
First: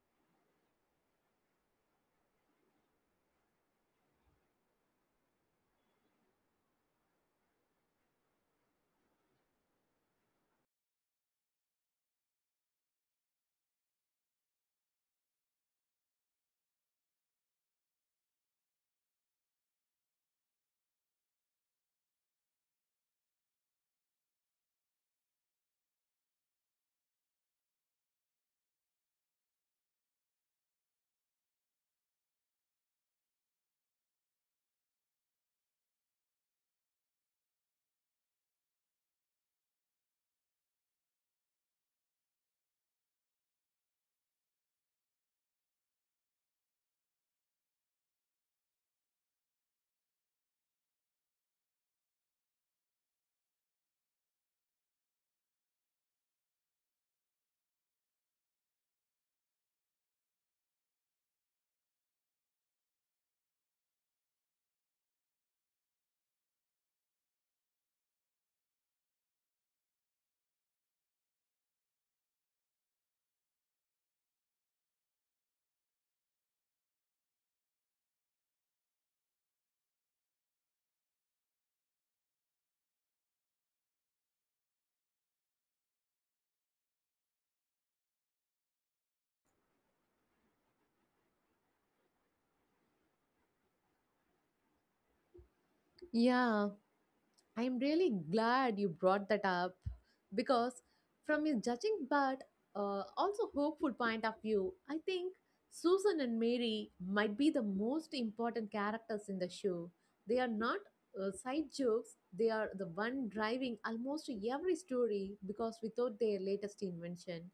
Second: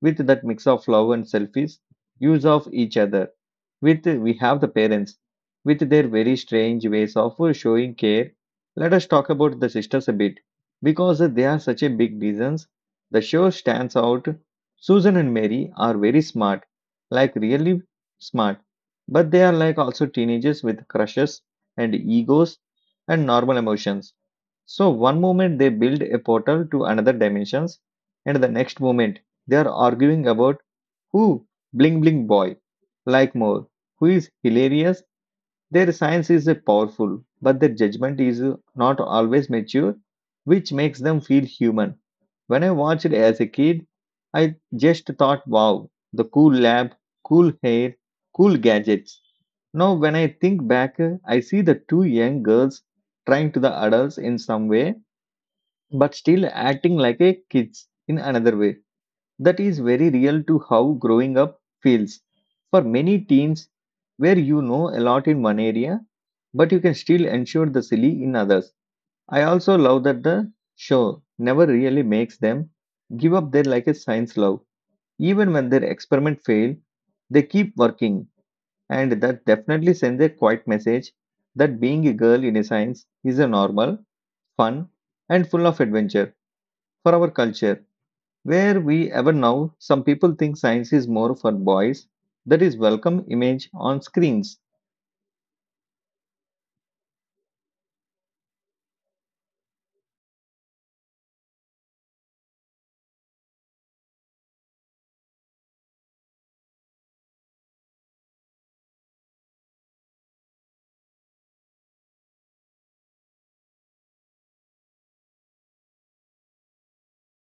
with that mix of love and selfish use of each other. With we have the parents with their very strange ways of showing care. Let us talk about the sisters a bit because they are such a big reasons, the show stands out. Susan and Mary are very smart, like really smart, but they are like also teenagers with crushes and egos and normal emotions. So one moment they build a portal to another dimensions, and the next moment they are arguing about who bling bling boy like more, who is hilarious. Their science is powerful, but their judgment is not always mature, which makes them feel human. When I watched as a kid, I just thought, wow, the cool lab, cool hair, cool gadgets. Now, when I think back, I see the two young girls trying to the adults in some way, but still acting like a kids in another way. That is very real to how growing up feels for many teens, where you know a lot in one area but you can still ensure the silly in others. I also love that the show never really makes them give up their like a science love. Even when their experiment fail, they keep working, and that definitely sends a quiet message that being a girl in a science is a normal, fun, and full of adventure. For our culture where we ever now, some people think science is more for boys. That is welcome image on screens. Yeah, I'm really glad you brought that up because, from a judging but also hopeful point of view, I think Susan and Mary might be the most important characters in the show. They are not side jokes, they are the one driving almost every story, because without their latest invention,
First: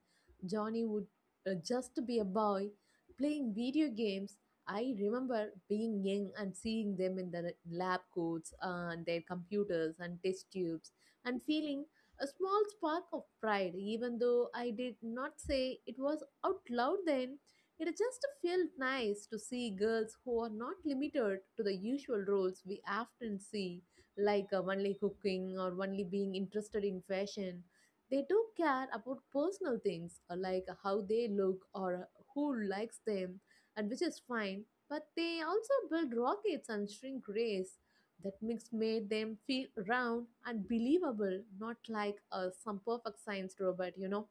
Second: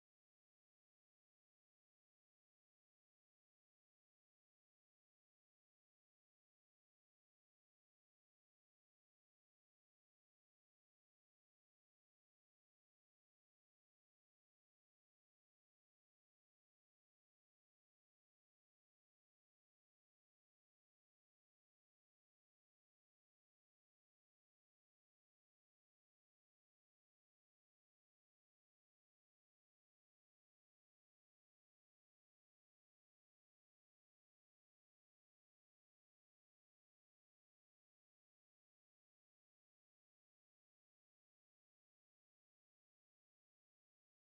Johnny would just be a boy playing video games. I remember being young and seeing them in the lab coats, and their computers and test tubes, and feeling a small spark of pride, even though I did not say it was out loud then. It just felt nice to see girls who are not limited to the usual roles we often see, like only cooking or only being interested in fashion. They do care about personal things, like how they look or who likes them, and which is fine. But they also build rockets and shrink rays. That mix made them feel round and believable, not like some perfect science robot, you know.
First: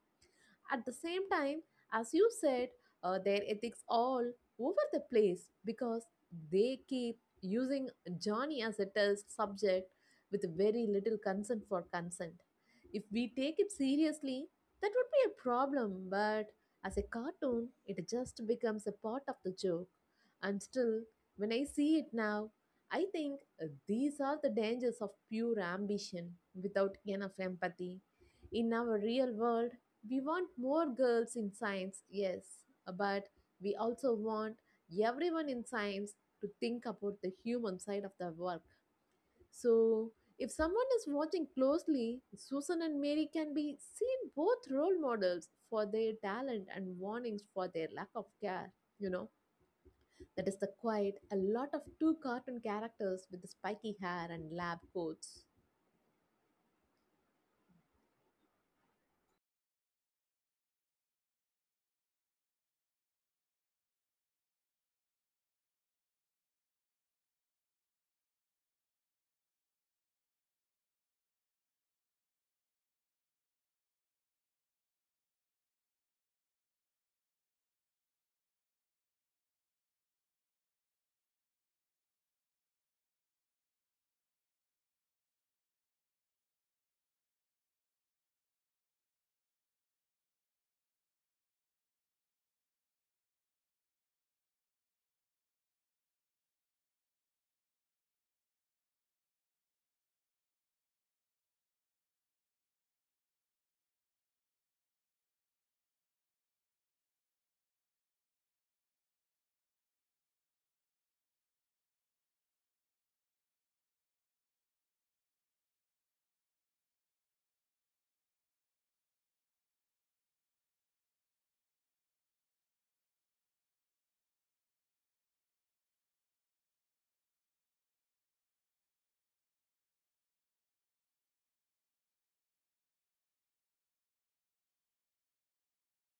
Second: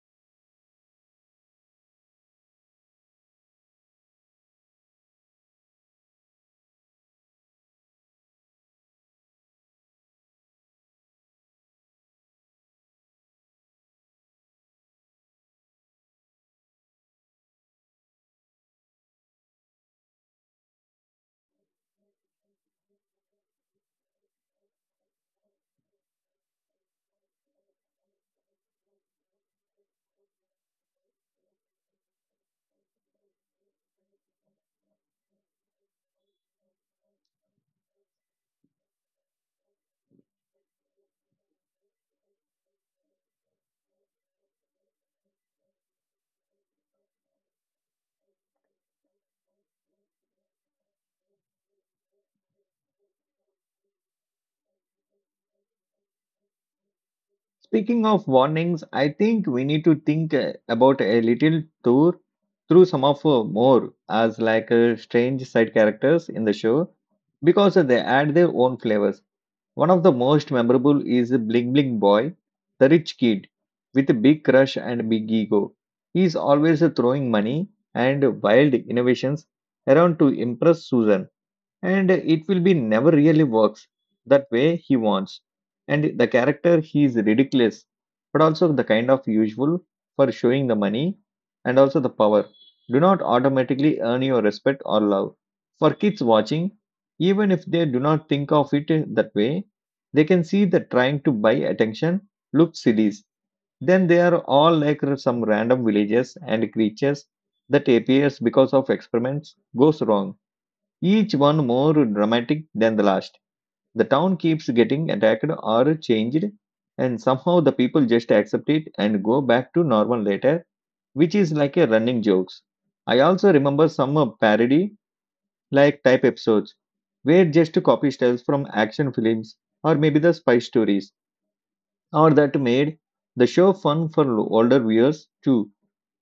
At the same time, as you said, their ethics all over the place because they keep using Johnny as a test subject with very little consent for consent. If we take it seriously, that would be a problem, but as a cartoon, it just becomes a part of the joke. And still, when I see it now, I think these are the dangers of pure ambition without enough empathy. In our real world, we want more girls in science, yes, but we also want everyone in science to think about the human side of the work. So, if someone is watching closely, Susan and Mary can be seen both role models for their talent and warnings for their lack of care. You know, that is the quiet, a lot of two cartoon characters with the spiky hair and lab coats. Speaking of warnings, I think we need to think about a little tour through some of more as like strange side characters in the show because they add their own flavors. One of the most memorable is Bling Bling Boy, the rich kid with a big crush and big ego. He is always throwing money and wild innovations around to impress Susan, and it will be never really works that way he wants. And the character, he is ridiculous, but also the kind of usual for showing the money and also the power do not automatically earn your respect or love. For kids watching, even if they do not think of it that way, they can see that trying to buy attention looks silly. Then they are all like some random villages and creatures that appears because of experiments goes wrong, each one more dramatic than the last. The town keeps getting attacked or changed, and somehow the people just accept it and go back to normal later, which is like a running jokes. I also remember some parody like type episodes where just copy styles from action films or maybe the spy stories or that made the show fun for older viewers too.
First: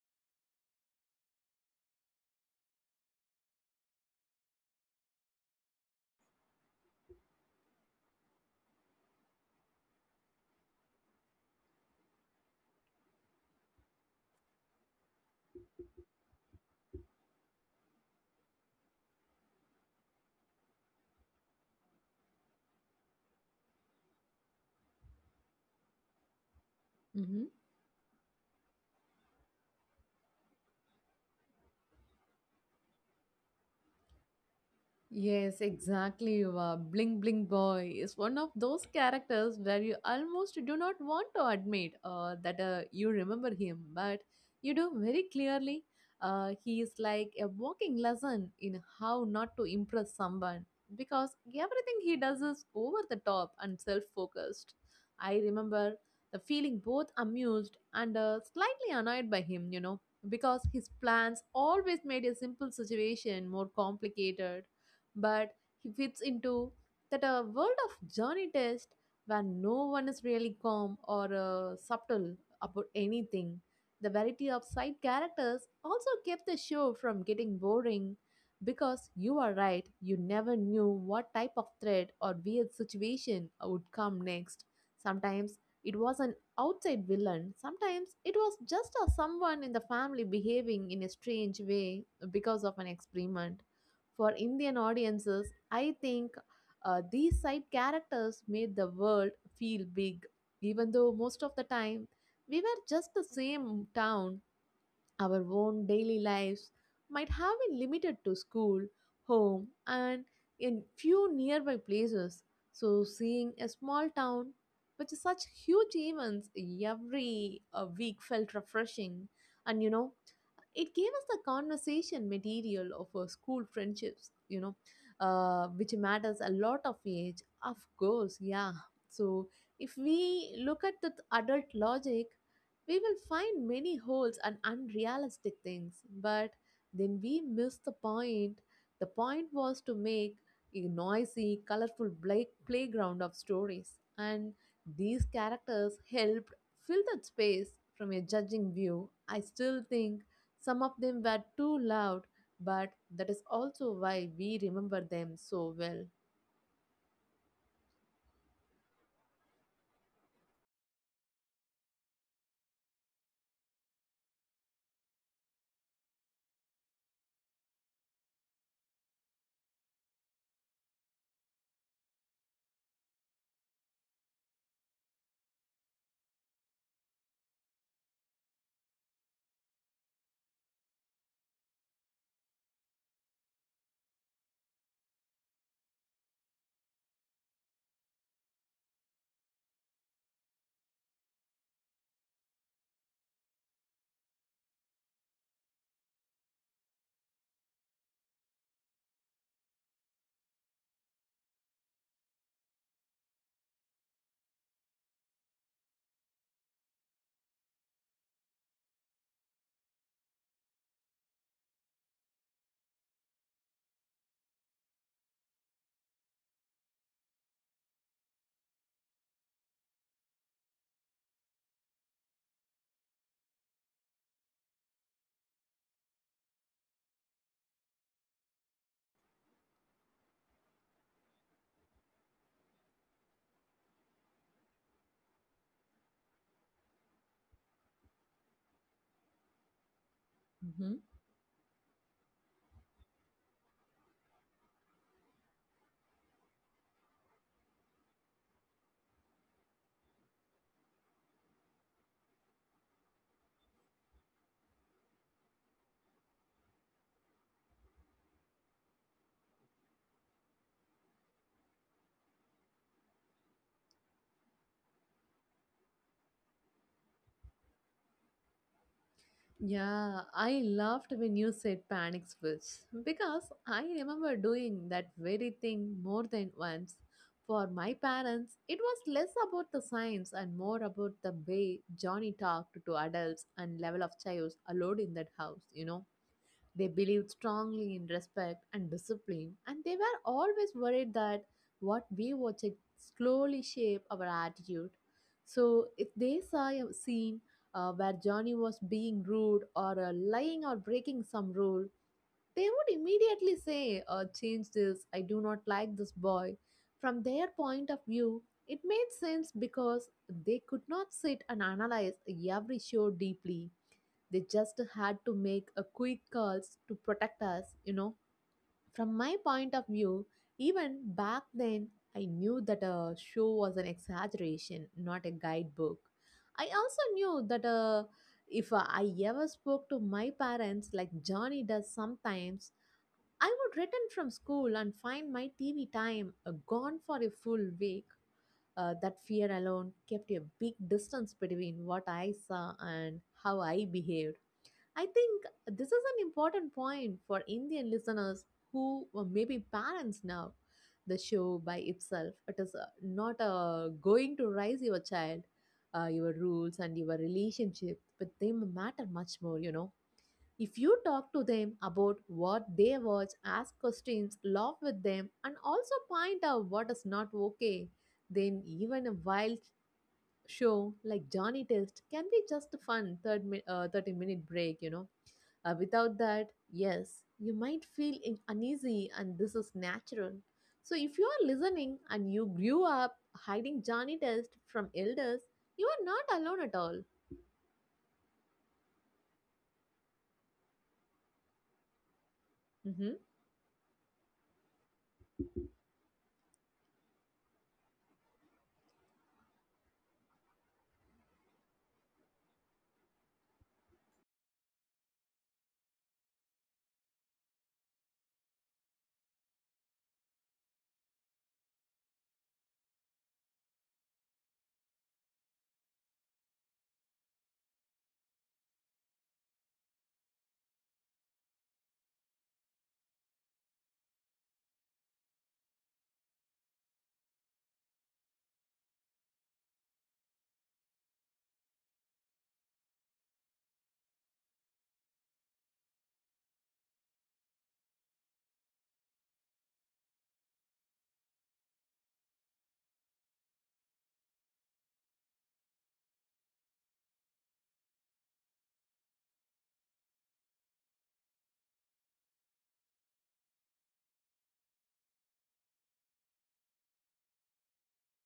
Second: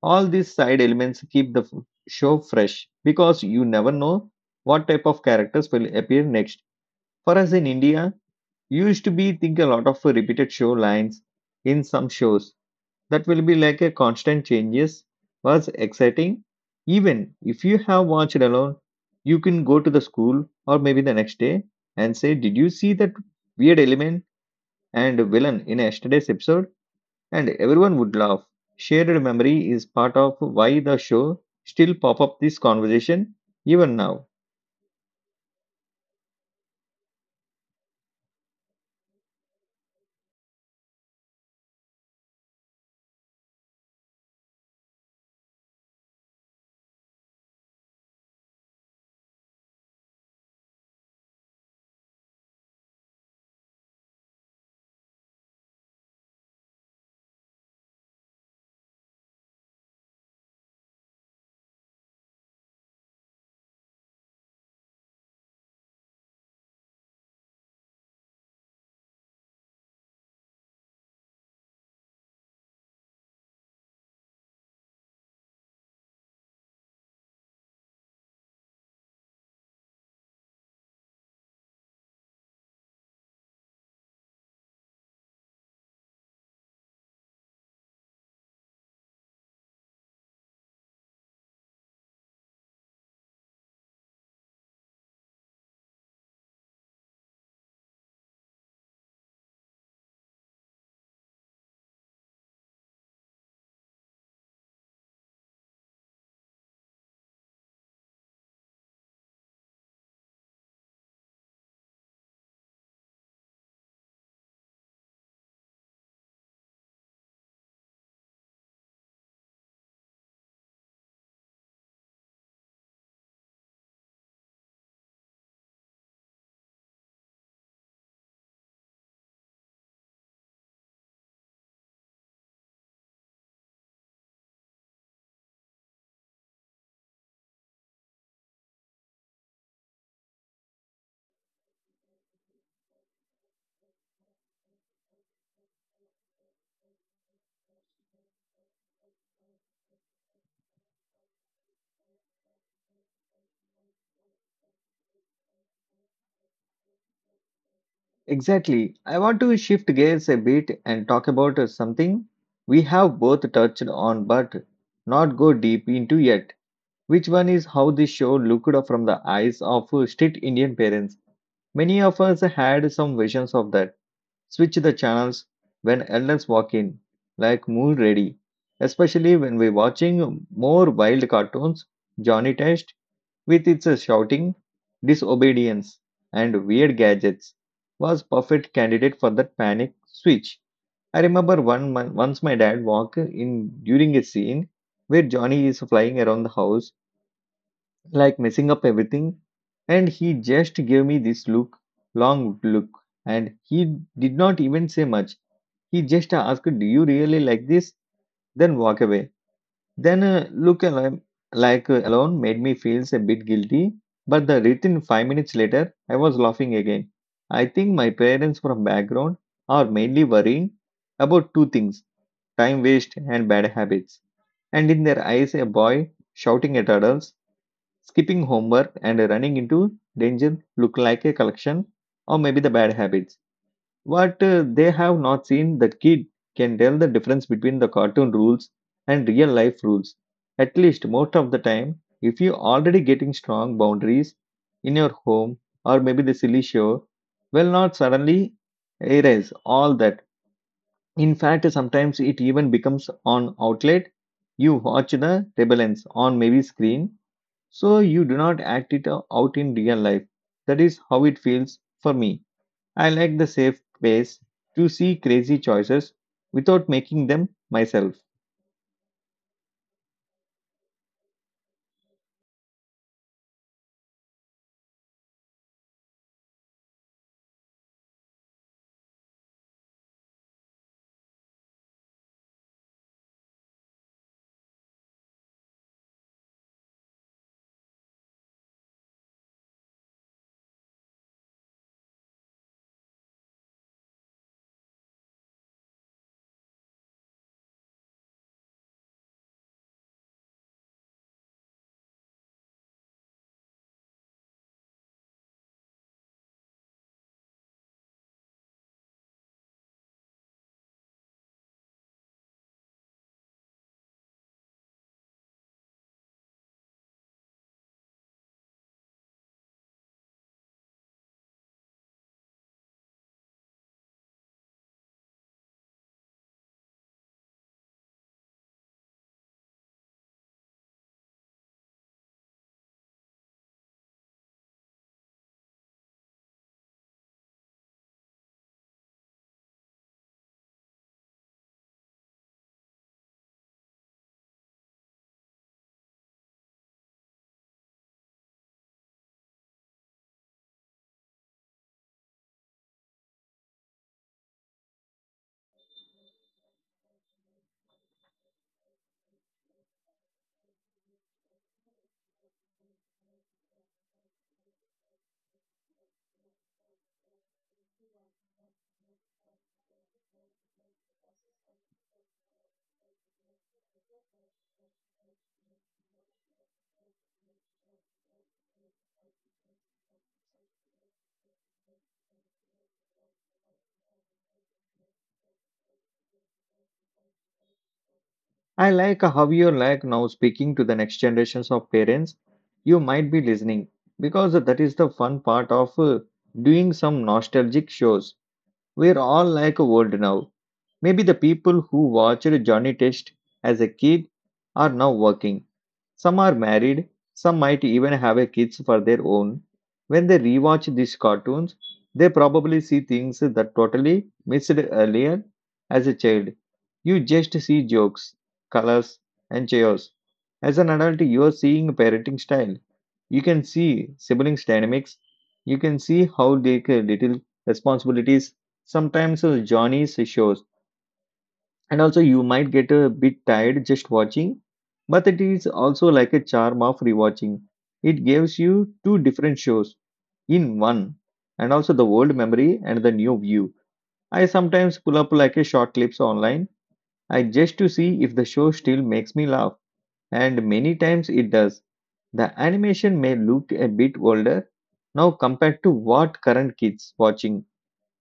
All these side elements keep the show fresh because you never know what type of characters will appear next. For us in India, used to be think a lot of repeated show lines in some shows that will be like a constant changes was exciting. Even if you have watched alone, you can go to the school or maybe the next day and say, "Did you see that weird element and villain in yesterday's episode?" Mhm. and everyone would laugh. Shared memory is part of why the show still pop up this conversation even now. Yes, exactly. Bling Bling Boy is one of those characters where you almost do not want to admit that you remember him, but you do very clearly. He is like a walking lesson in how not to impress someone, because everything he does is over the top and self focused. I remember the feeling both amused and slightly annoyed by him, you know, because his plans always made a simple situation more complicated, but he fits into that a world of journey test where no one is really calm or subtle about anything. The variety of side characters also kept the show from getting boring because you are right, you never knew what type of threat or weird situation would come next. Sometimes it was an outside villain, sometimes it was just a someone in the family behaving in a strange way because of an experiment. For Indian audiences, I think these side characters made the world feel big, even though most of the time we were just the same town. Our own daily lives might have been limited to school, home, and in few nearby places. So, seeing a small town with such huge events every week felt refreshing. And you know, it gave us the conversation material of our school friendships, which matters a lot of age, of course, yeah. So if we look at the adult logic, we will find many holes and unrealistic things, but then we miss the point. The point was to make a noisy, colorful playground of stories, and these characters helped fill that space from a judging view. I still think some of them were too loud, but that is also why we remember them so well. Exactly. I want to shift gears a bit and talk about something we have both touched on but not go deep into yet. Which one is how this show looked from the eyes of strict Indian parents? Many of us had some visions of that. Switch the channels when elders walk in, like Moon Ready, especially when we're watching more wild cartoons. Johnny Test, with its shouting, disobedience, and weird gadgets, was perfect candidate for that panic switch. I remember one once my dad walked in during a scene where Johnny is flying around the house, like messing up everything, and he just gave me this look, long look, and he did not even say much. He just asked, "Do you really like this?" Then walk away. Then look like alone made me feel a bit guilty. But the written 5 minutes later, I was laughing again. I think my parents from background are mainly worrying about two things: time waste and bad habits. And in their eyes, a boy shouting at adults, skipping homework, and running into danger look like a collection or maybe the bad habits what they have not seen, the kid can tell the difference between the cartoon rules and real life rules. At Hmm least most of the time, if you already getting strong boundaries in your home or maybe the silly show, will not suddenly erase all that. In fact, sometimes it even becomes on outlet. You watch the rebellions on maybe screen, so you do not act it out in real life. That is how it feels for me. I like the safe ways to see crazy choices without making them myself. Yeah, I laughed when you said panic switch because I remember doing that very thing more than once. For my parents, it was less about the science and more about the way Johnny talked to adults and level of chaos allowed in that house, you know. They believed strongly in respect and discipline, and they were always worried that what we watched slowly shape our attitude. So, if they saw a scene where Johnny was being rude or lying or breaking some rule, they would immediately say, "Change this, I do not like this boy." From their point of view, it made sense because they could not sit and analyze every show deeply. They just had to make a quick calls to protect us, you know. From my point of view, even back then, I knew that a show was an exaggeration, not a guidebook. I also knew that if I ever spoke to my parents like Johnny does sometimes, I would return from school and find my TV time gone for a full week. That fear alone kept a big distance between what I saw and how I behaved. I think this is an important point for Indian listeners who were maybe parents now. The show by itself, it is not going to raise your child. Your rules and your relationship with them matter much more, you know. If you talk to them about what they watch, ask questions, laugh with them, and also point out what is not okay, then even a wild show like Johnny Test can be just a fun 30-minute break, you know. Without that, yes, you might feel uneasy, and this is natural. So, if you are listening and you grew up hiding Johnny Test from elders, you are not alone at all. I like how you're like now speaking to the next generations of parents. You Mm-hmm. might be listening because that is the fun part of doing some nostalgic shows. We're all like a world now. Maybe the people who watched Johnny Test as a kid are now working. Some are married, some might even have a kids for their own. When they rewatch these cartoons, they probably see things that totally missed earlier as a child. You just see jokes, colors, and chaos. As an adult, you are seeing parenting style. You can see siblings' dynamics. You can see how they little responsibilities sometimes Johnny's shows. And also, you might get a bit tired just watching, but it is also like a charm of rewatching. It gives you two different shows in one, and also the old memory and the new view. I sometimes pull up like a short clips online, I just to see if the show still makes me laugh, and many times it does. The animation may look a bit older now compared to what current kids watching,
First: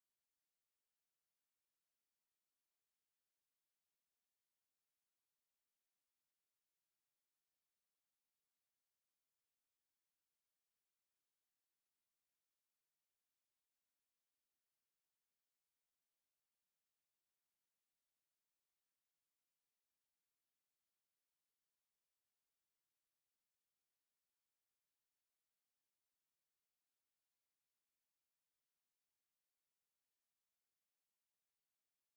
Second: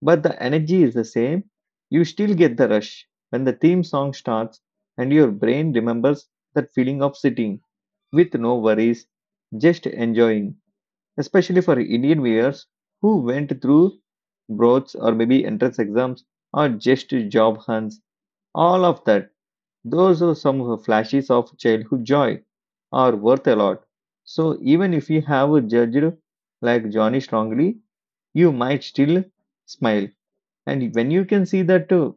but the energy is the same. You still get the rush when the theme song starts, and your brain remembers that feeling of sitting with no worries, just enjoying. Especially for Indian viewers who went through broads or maybe entrance exams or just job hunts, all of that. Those are some flashes of childhood joy are worth a lot. So even if you have judged like Johnny strongly, you might still smile, and when you can see that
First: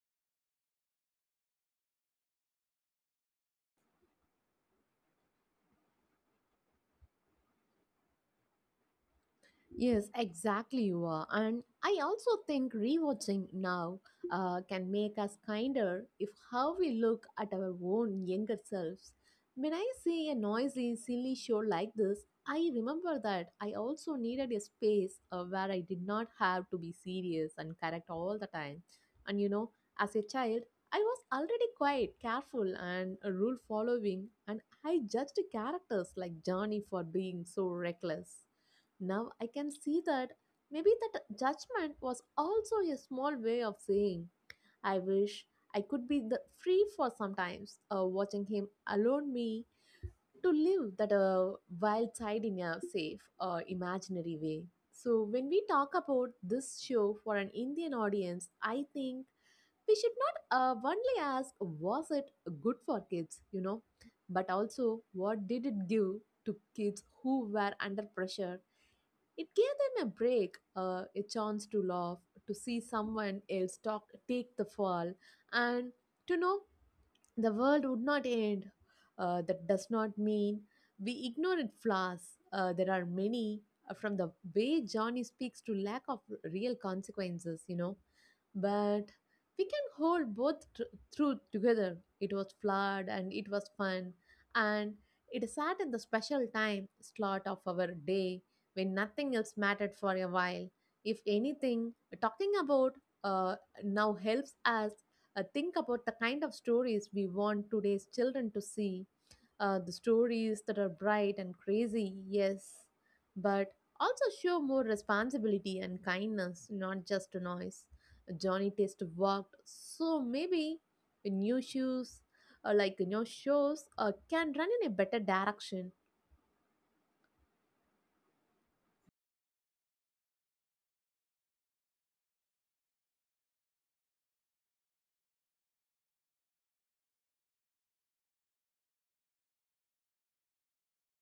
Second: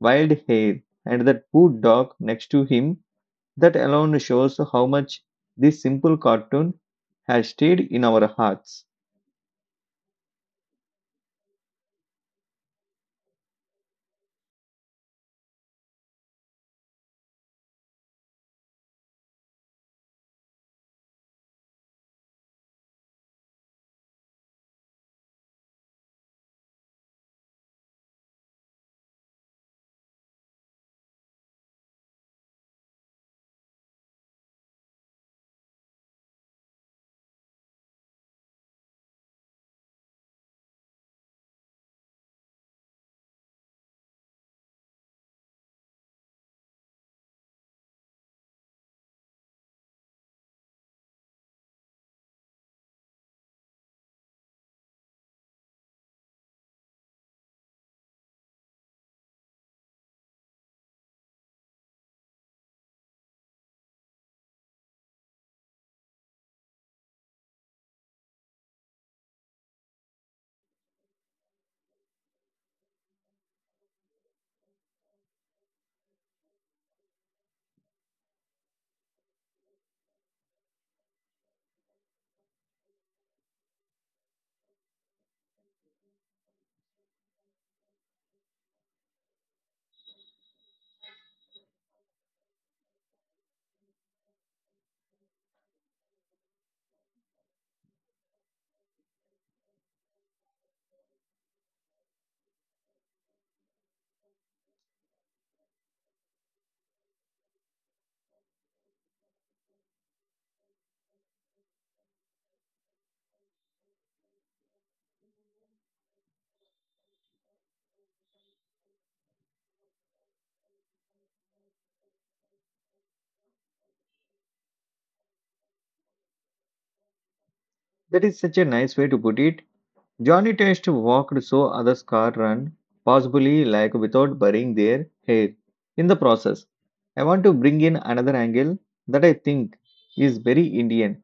wild hair and that poor dog next to him, that alone shows how much this simple cartoon has stayed in our hearts. Yes, exactly you are. And I also think rewatching now can make us kinder if how we look at our own younger selves. When I see a noisy, silly show like this, I remember that I also needed a space where I did not have to be serious and correct all the time. And you know, as a child, I was already quite careful and rule following, and I judged characters like Johnny for being so reckless. Now I can see that maybe that judgment was also a small way of saying, I wish I could be the free for sometimes, watching him allow me to live that wild side in a safe, imaginary way. So when we talk about this show for an Indian audience, I think we should not only ask was it good for kids, you know, but also what did it give to kids who were under pressure it gave them a break, a chance to laugh, to see someone else talk, take the fall, and to know the world would not end. That does not mean we ignore its flaws. There are many, from the way Johnny speaks to lack of real consequences, you know. But we can hold both through together. It was flawed and it was fun, and it sat in the special time slot of our day when nothing else mattered for a while. If anything, talking about uh, now helps us think about the kind of stories we want today's children to see the stories that are bright and crazy, yes, but also show more responsibility and kindness, not just to noise. Johnny Test walked, so maybe new shoes, like new shows, can run in a better direction. That is such a nice way to put it. Johnny Test walked so others' car run, possibly like without burying their hair in the process. I want to bring in another angle that I think is very Indian,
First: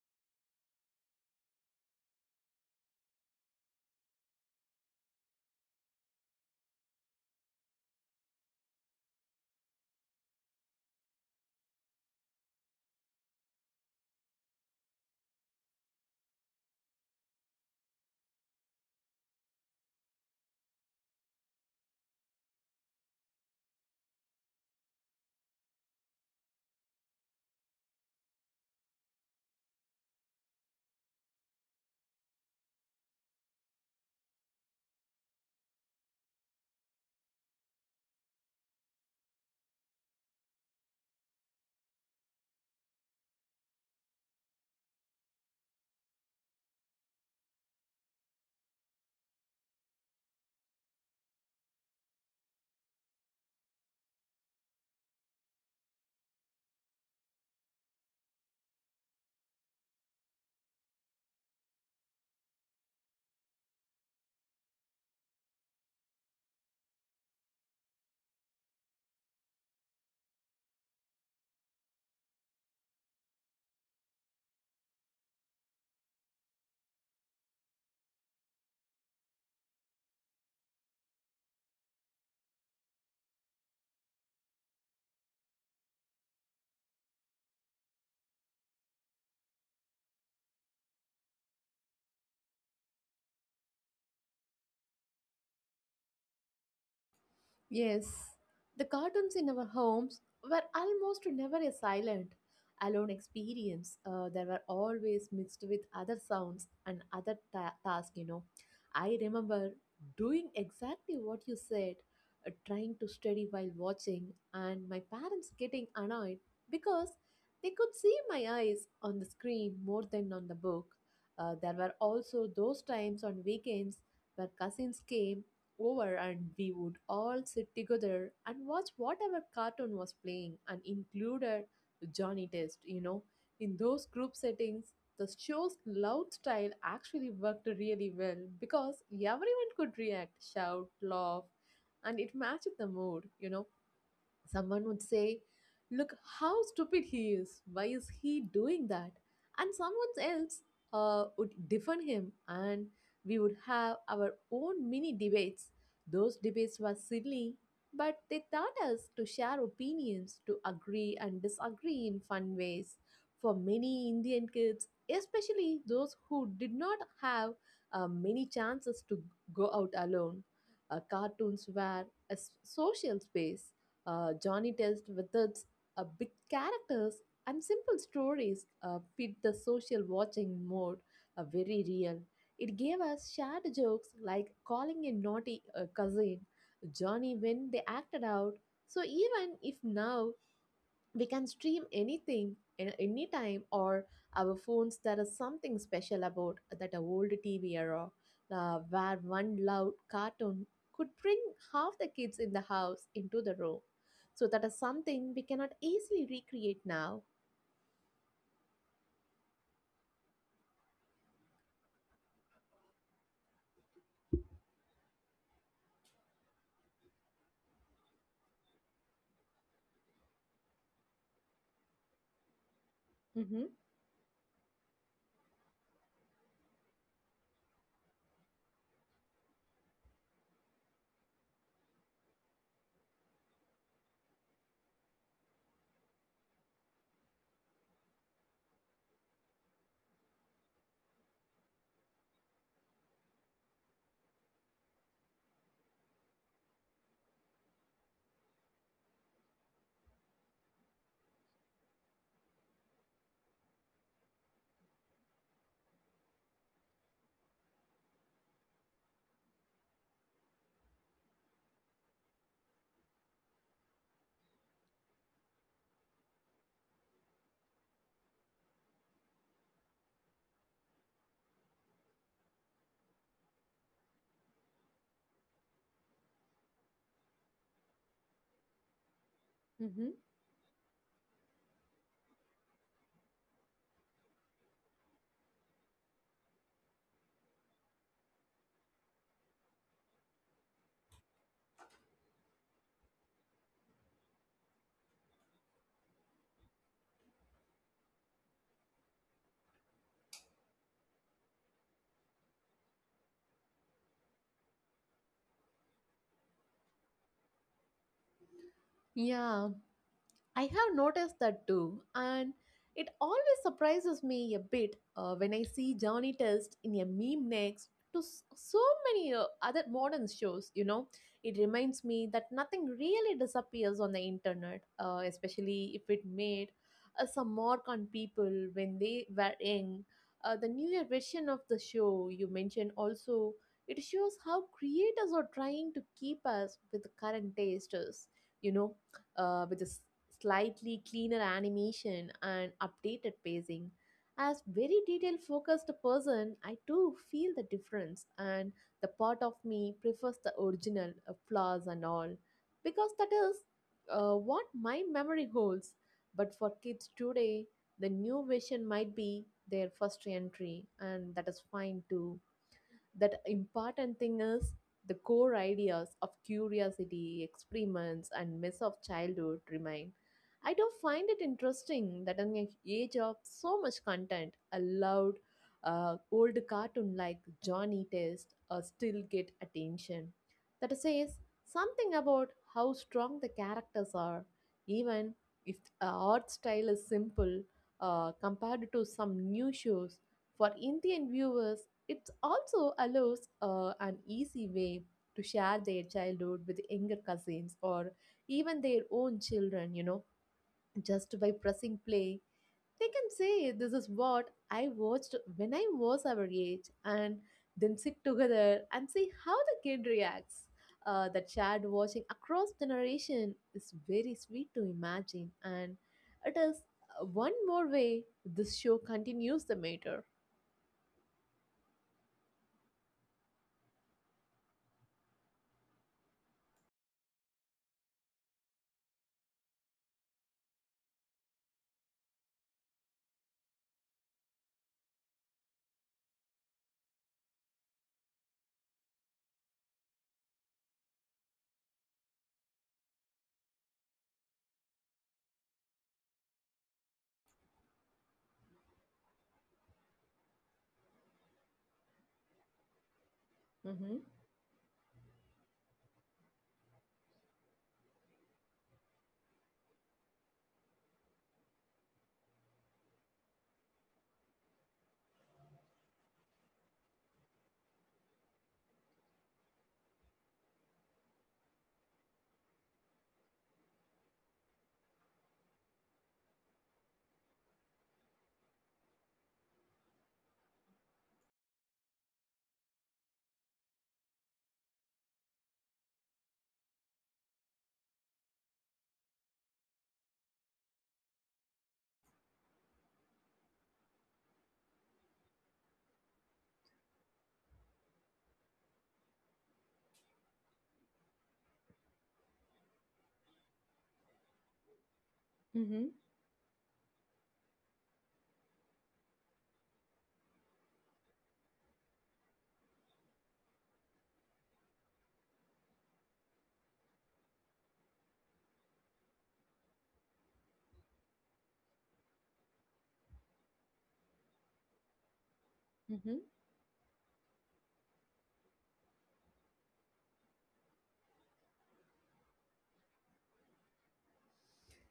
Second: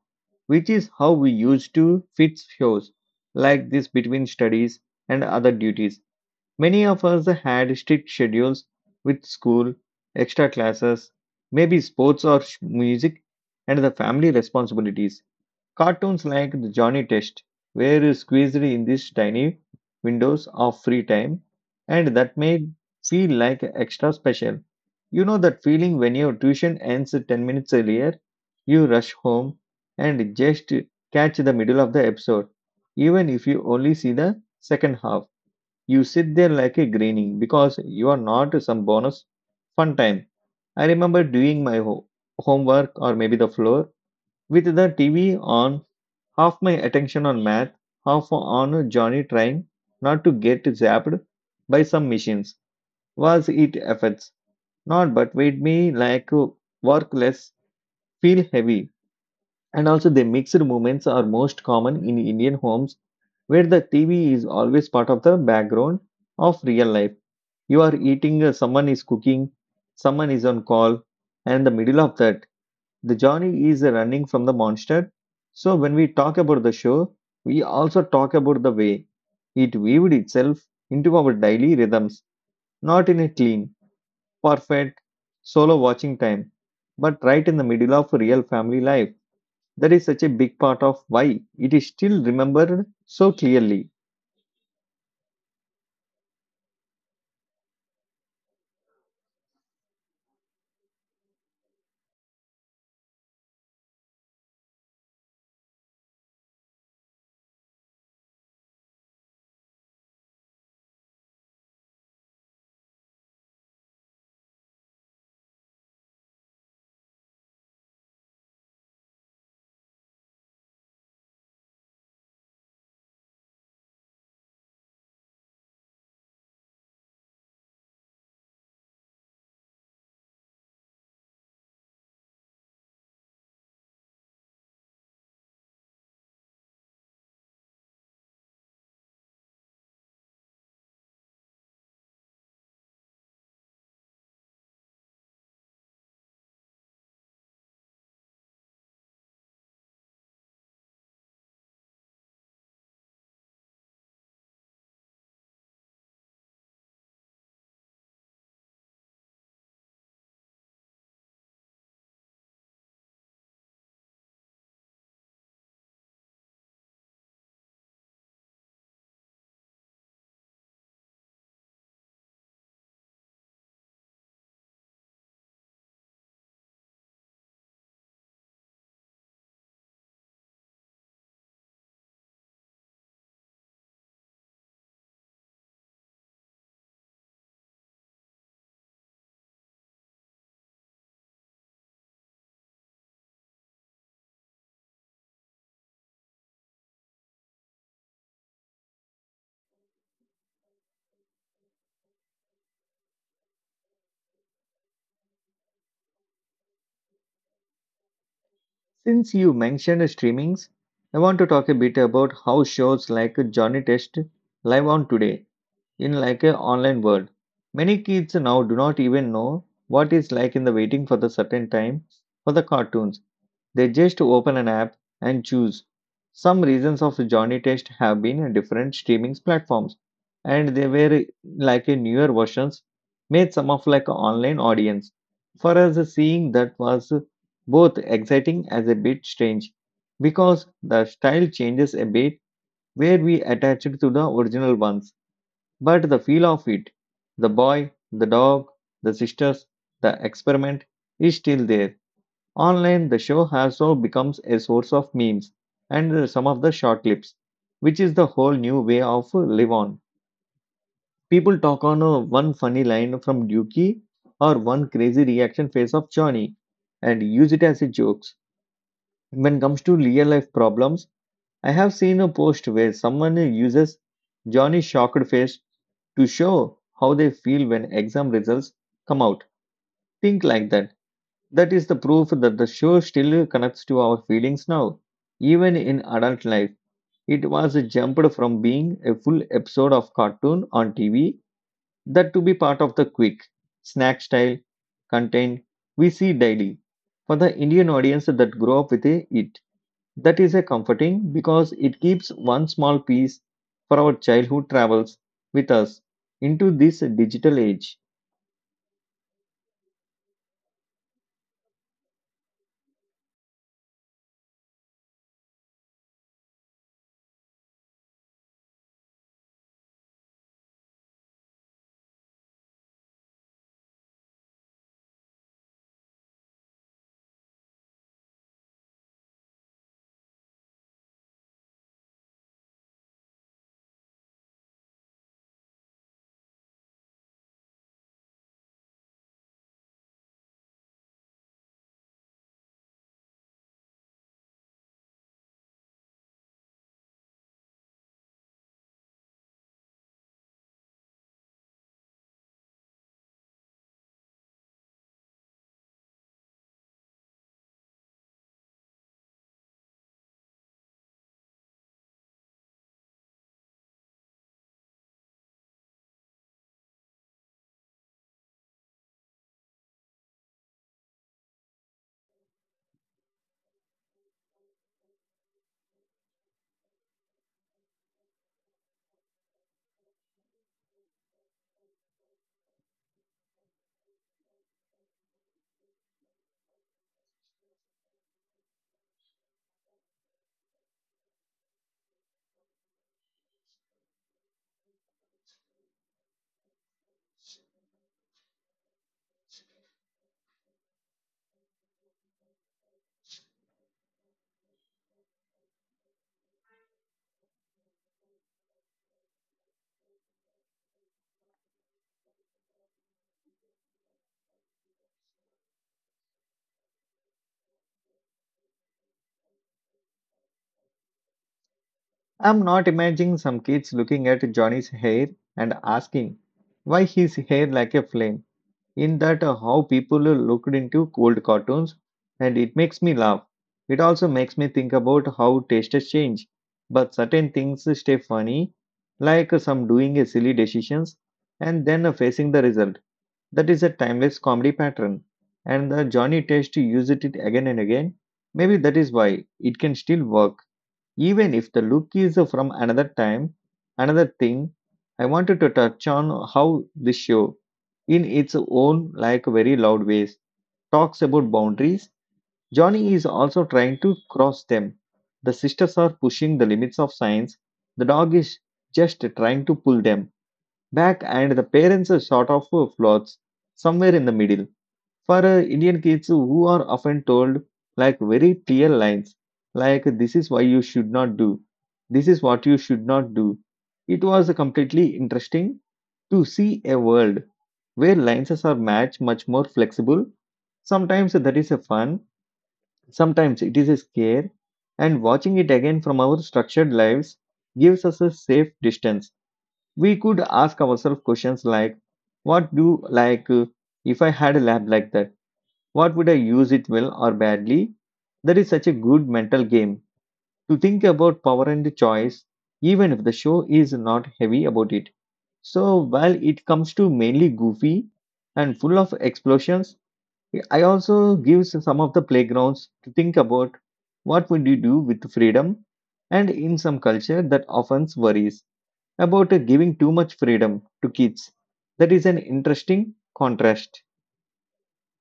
which is how we used to fit shows like this between studies and other duties. Many of us had strict schedules with school, extra classes, maybe sports or music, and the family responsibilities. Cartoons like the Johnny Test were squeezed in these tiny windows of free time, and that made feel like extra special. You know that feeling when your tuition ends 10 minutes earlier, you rush home and just catch the middle of the episode, even if you only see the second half. You sit there like a grinning because you are not some bonus fun time. I remember doing my homework or maybe the floor with the TV on, half my attention on math, half on Johnny trying not to get zapped by some machines. Was it effects? Not, but made me like work less, feel heavy. And also, the mixed movements are most common in Indian homes where the TV is always part of the background of real life. You are eating, someone is cooking, someone is on call, and in the middle of that, the Johnny is running from the monster. So when we talk about the show, we also talk about the way it weaved itself into our daily rhythms, not in a clean, perfect, solo watching time, but right in the middle of real family life. That is such a big part of why it is still remembered so clearly. Yes, the cartoons in our homes were almost never a silent, alone experience. They were always mixed with other sounds and other tasks, you know. I remember doing exactly what you said, trying to study while watching, and my parents getting annoyed because they could see my eyes on the screen more than on the book. There were also those times on weekends where cousins came over and we would all sit together and watch whatever cartoon was playing and included Johnny Test, you know. In those group settings, the show's loud style actually worked really well because everyone could react, shout, laugh, and it matched the mood, you know. Someone would say, "Look how stupid he is. Why is he doing that?" And someone else would defend him, and we would have our own mini debates. Those debates were silly, but they taught us to share opinions, to agree and disagree in fun ways. For many Indian kids, especially those who did not have many chances to go out alone, cartoons were a social space Johnny Test methods, big characters, and simple stories fit the social watching mode very real. It gave us shared jokes like calling a naughty cousin Johnny when they acted out. So even if now we can stream anything anytime or our phones there is something special about that old TV era where one loud cartoon could bring half the kids in the house into the room so that is something we cannot easily recreate now. Since you mentioned streamings, I want to talk a bit about how shows like Johnny Test live on today in like a online world. Many kids now do not even know what is like in the waiting for the certain time for the cartoons. Mm-hmm. They just open an app and choose. Some reasons of Johnny Test have been in different streaming platforms, and they were like a newer versions made some of like online audience. For us, seeing that was both exciting as a bit strange, because the style changes a bit where we attach it to the original ones, but the feel of it, the boy, the dog, the sisters, the experiment is still there. Online, the show also becomes a source of memes and some of the short clips, which is the whole new way of live on. People talk on one funny line from Dookie or one crazy reaction face of Johnny and use it as a jokes. When it comes to real life problems, I have seen a post where someone uses Johnny's shocked face to show how they feel when exam results come out. Mm-hmm. Think like that. That is the proof that the show still connects to our feelings now. Even in adult life, it was jumped from being a full episode of cartoon on TV that to be part of the quick, snack style content we see daily. For the Indian audience that grew up with it, that is a comforting because it keeps one small piece for our childhood travels with us into this digital age. Yeah, I have noticed that too, and it always surprises me a bit when I see Johnny Test in a meme next to so many other modern shows. You know, it reminds me that nothing really disappears on the internet, especially if it made some mark on people when they were young. The newer version of the show you mentioned also it shows how creators are trying to keep us with the current tastes. You know, with this slightly cleaner animation and updated pacing. As very detail focused person, I too feel the difference and the part of me prefers the original flaws and all because that is what my memory holds. But for kids today, the new version might be their first entry and that is fine too that important thing is the core ideas of curiosity, experiments, and mess of childhood remain. I do find it interesting that in an age of so much content, a loud, old cartoon like Johnny Test still get attention. That says something about how strong the characters are, even if the art style is simple compared to some new shows. For Indian viewers, it also allows an easy way to share their childhood with younger cousins or even their own children, you know, just by pressing play they can say, "This is what I watched when I was our age," and then sit together and see how the kid reacts. That shared watching across generation is very sweet to imagine, and it is one more way this show continues the matter. I'm not imagining some kids looking at Johnny's hair and asking why his hair like a flame. In that, how people looked into old cartoons, and it makes me laugh. It also makes me think about how tastes change, but certain things stay funny, like some doing a silly decisions and then facing the result. That is a timeless comedy pattern, and the Johnny test used it again and again. Maybe that is why it can still work. Even if the look is from another time, another Mm-hmm. thing, I wanted to touch on how this show, in its own like very loud ways, talks about boundaries. Johnny is also trying to cross them. The sisters are pushing the limits of science. The dog is just trying to pull them back, and the parents are sort of floods somewhere in the middle. For Indian kids who are often told like very clear lines, like this is why you should not do, this is what you should not do. It was completely interesting to see a world where lines are much much more flexible. Sometimes that is a fun, sometimes it is a scare, and watching it again from our structured lives gives us a safe distance. We could ask ourselves questions like, what do like if I had a lab like that? Mm-hmm. What would I use it well or badly? That is such a good mental game to think about power and choice, even if the show is not heavy about it. So, while it comes to mainly goofy and full of explosions, I also gives some of the playgrounds to think about what would you do with freedom, and Mhm. in some culture that often worries about giving too much freedom to kids. That is an interesting contrast.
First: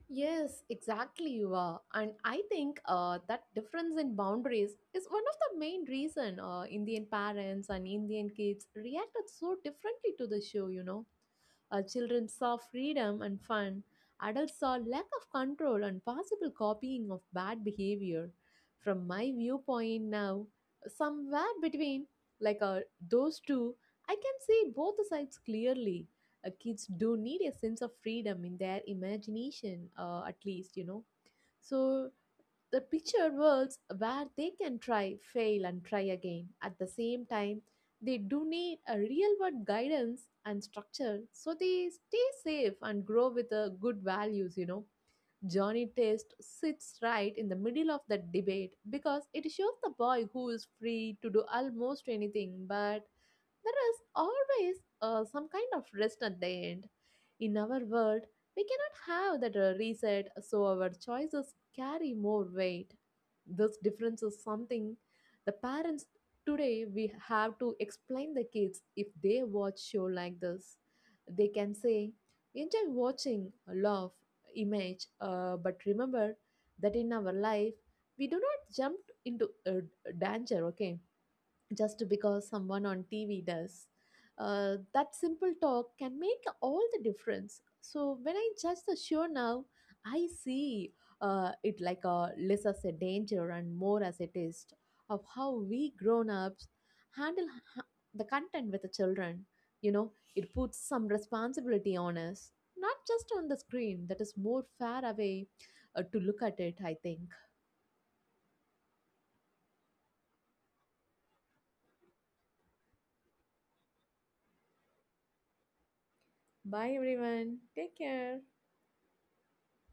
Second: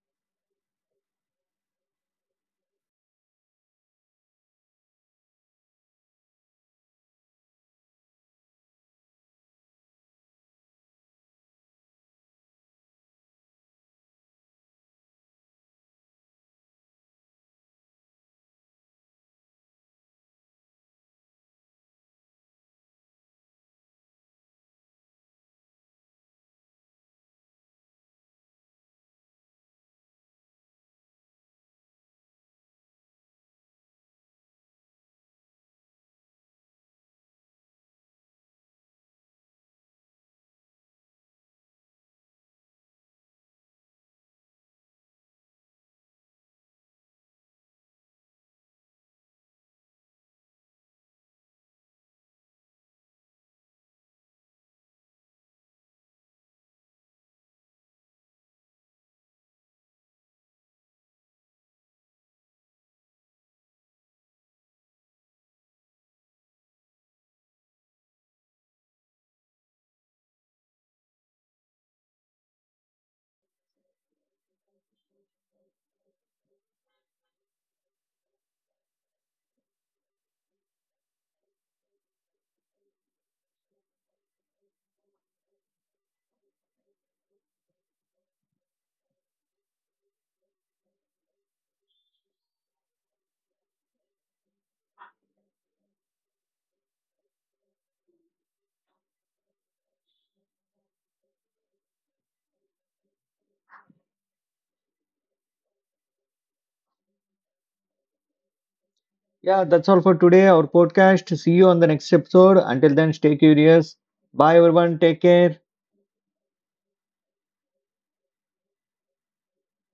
Yes, exactly, you are. And I think that difference in boundaries is one of the main reason Indian parents and Indian kids reacted so differently to the show, you know. Children saw freedom and fun. Adults saw lack of control and possible copying of bad behavior. From my viewpoint now, somewhere between, like those two, I can see both the sides clearly. Kids do need a sense of freedom in their imagination, at least, you know. So the picture worlds where they can try, fail, and try again. At the same time, they do need a real world guidance and structure so they stay safe and grow with good values, you know. Johnny Test sits right in the middle of that debate because it shows the boy who is free to do almost anything but there is always some kind of rest at the end. In our world, we cannot have that reset, so our choices carry more weight. This difference is something the parents today we have to explain the kids if they watch show like this. They can say, enjoy watching, love, image, but remember that in our life we do not jump into danger. Okay, just because someone on TV does. That simple talk can make all the difference. So when I judge the show now, I see it like a less as a danger and more as a test of how we grown ups handle ha- the content with the children. You know, it puts some responsibility on us, not just on the screen. That is more fair away to look at it. I think. Yeah, that's all for today, our podcast. See you on the next episode. Until then, stay curious. Bye, everyone. Take care. Bye everyone. Take care.